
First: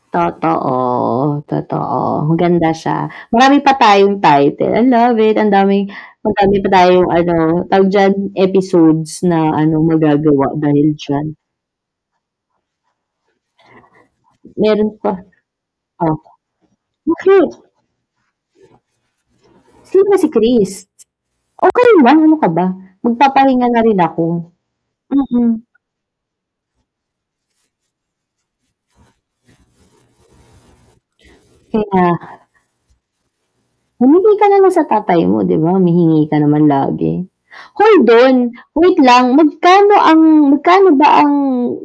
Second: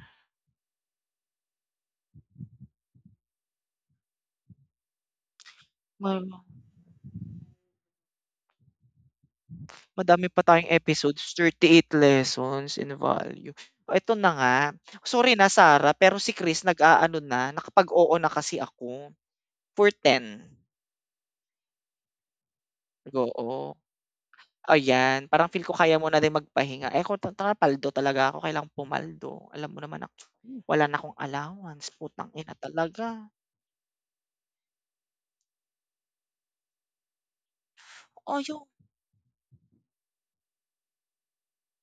S2: Totoo. Totoo. Maganda siya. Marami pa tayong title. I love it. Ang daming, madami pa tayong, ano, tawag dyan, episodes na, ano,
S1: Madami pa
S2: magagawa
S1: tayong
S2: dahil
S1: episodes,
S2: dyan.
S1: 38 lessons in value. Eto na nga,
S2: Meron pa.
S1: sorry na Sarah, pero
S2: Oh,
S1: si Chris nag-aano
S2: bakit?
S1: na, nakapag-oo na kasi ako for
S2: Sino ba si
S1: 10.
S2: Chris? Okey lang, ano ka ba? Magpapahinga
S1: Nag-oo,
S2: na rin ako.
S1: ayan. Parang
S2: Mm,
S1: feel ko kaya mo na rin magpahinga. Eh, ako ta tanga, paldo talaga ako, kailangan pumaldo. Alam mo naman ako, wala na akong allowance, putang
S2: kaya
S1: ina talaga.
S2: humingi ka na lang sa tatay mo, 'di ba, humihingi ka naman lagi. Hold on,
S1: Oh, yung
S2: wait lang, magkano ba ang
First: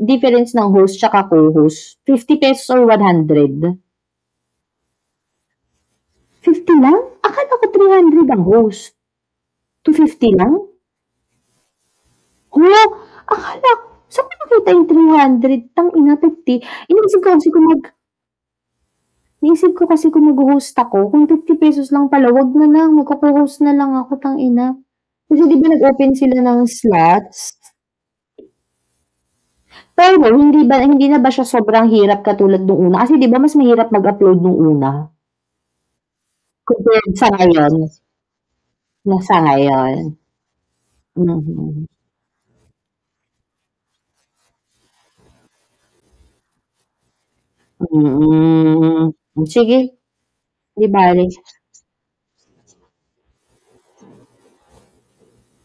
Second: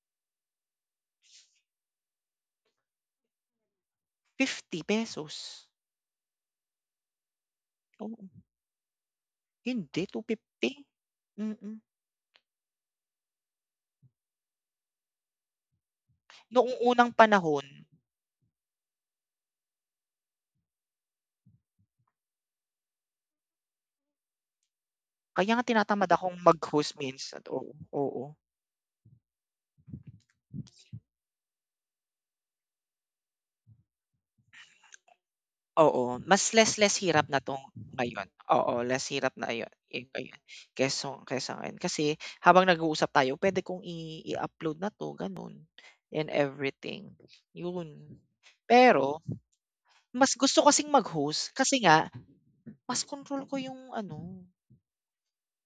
S2: difference ng host tsaka co-host? 50 pesos or one hundred
S1: ₱50.
S2: fifty lang? Akala ko 300
S1: Oo,
S2: ang host, two
S1: hindi,
S2: fifty lang?
S1: ₱250. Mm.
S2: Hala, akala ko, saan ko nakita yung 300 tang ina 50.
S1: Noong unang
S2: Iniisip ko kasi
S1: panahon.
S2: kung mag Naisip ko kasi kung mag-host ako, kung 50 pesos lang pala, wag na lang, magko host na lang ako, tang ina. Kasi
S1: Kaya
S2: di
S1: nga
S2: ba
S1: tinatamad
S2: nag-open
S1: akong
S2: sila ng
S1: mag-host
S2: slots?
S1: minsan, oo, oo,
S2: Pero no, hindi ba hindi na ba siya sobrang hirap katulad nung una? Kasi di ba mas mahirap mag-upload nung una
S1: oo, mas less
S2: compared
S1: hirap
S2: sa
S1: na 'tong
S2: ngayon,
S1: ngayon, oo, less
S2: na
S1: hirap
S2: sa
S1: na ayon
S2: ngayon?
S1: yung ganyan keso kaysa ngayon.
S2: Mhm.
S1: Kasi habang nag-uusap tayo, puwede kong I i-upload na 'to gano'n and everything, yun.
S2: Mm.
S1: Pero
S2: Sige,
S1: mas gusto
S2: di
S1: kasing
S2: bale.
S1: mag-host kasi nga mas kontrol ko yung ano,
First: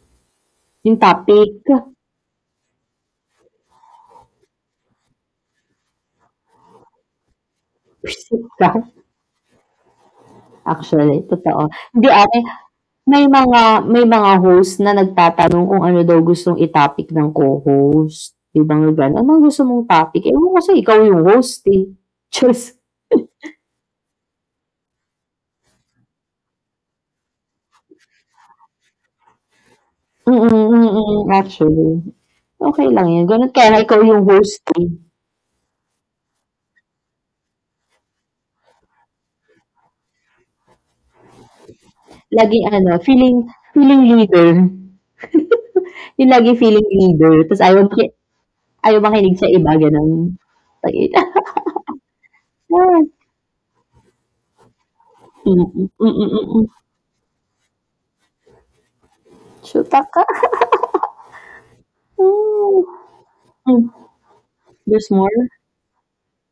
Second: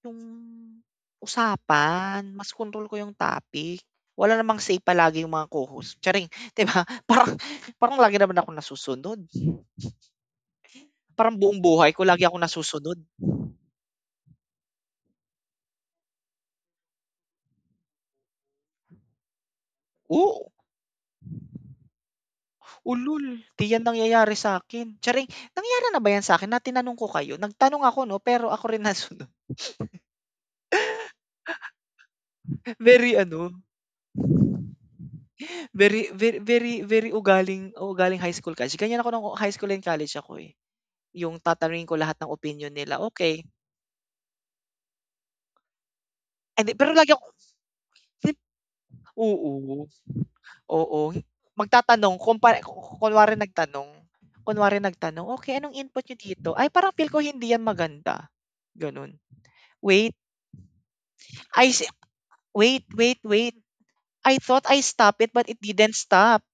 S1: yung
S2: Yung topic,
S1: usapan, mas kontrol ko yung topic. Wala namang say palagi yung mga co-host, charing, 'di ba? Parang lagi naman
S2: isip
S1: ako
S2: ka.
S1: nasusunod.
S2: Actually,
S1: Parang buong
S2: totoo.
S1: buhay ko
S2: Hindi
S1: lagi
S2: ate.
S1: akong nasusunod.
S2: May mga host na nagtatanong kung ano daw gustong i-topic ng co-host. Ibang lugar gano'n, "Anong gusto mong topic?" Ewan
S1: Oo,
S2: ko kasi ikaw yung host, eh. Diyos.
S1: ulol, 'di 'yan nangyayari sa'kin. Charing, nangyari na ba 'yan sa'kin na tinanong ko kayo? Nagtanong ako 'no, pero ako rin nasunod.
S2: Mm, mm, mm, mm, mm, actually. Okey lang
S1: Very
S2: 'yun, gano'n
S1: ano,
S2: kaya nga ikaw yung host, eh.
S1: very very very very ugaling high school kasi ganyan ako ng high school and college ako, eh. Yung tatanungin ko lahat ng
S2: Laging
S1: opinion
S2: ano,
S1: nila,
S2: feeling
S1: okay.
S2: feeling leader. Yung laging
S1: Eh, 'di
S2: feeling
S1: pero lagi akong,
S2: leader tapos ayaw makinig sa iba,
S1: oo.
S2: gano'n.
S1: Oo,
S2: Tangina.
S1: magtatanong kumpa ku kunwari nagtanong, "Okey,
S2: Mm,
S1: anong
S2: mm,
S1: input niyo dito?
S2: mm.
S1: Ay, parang feel ko hindi yan maganda." Gano'n.
S2: So,
S1: "Wait,
S2: taka
S1: I se
S2: hmm.
S1: wait, wait, wait.
S2: Hmm,
S1: I thought I
S2: there's
S1: stopped
S2: more?
S1: it, but it didn't stop."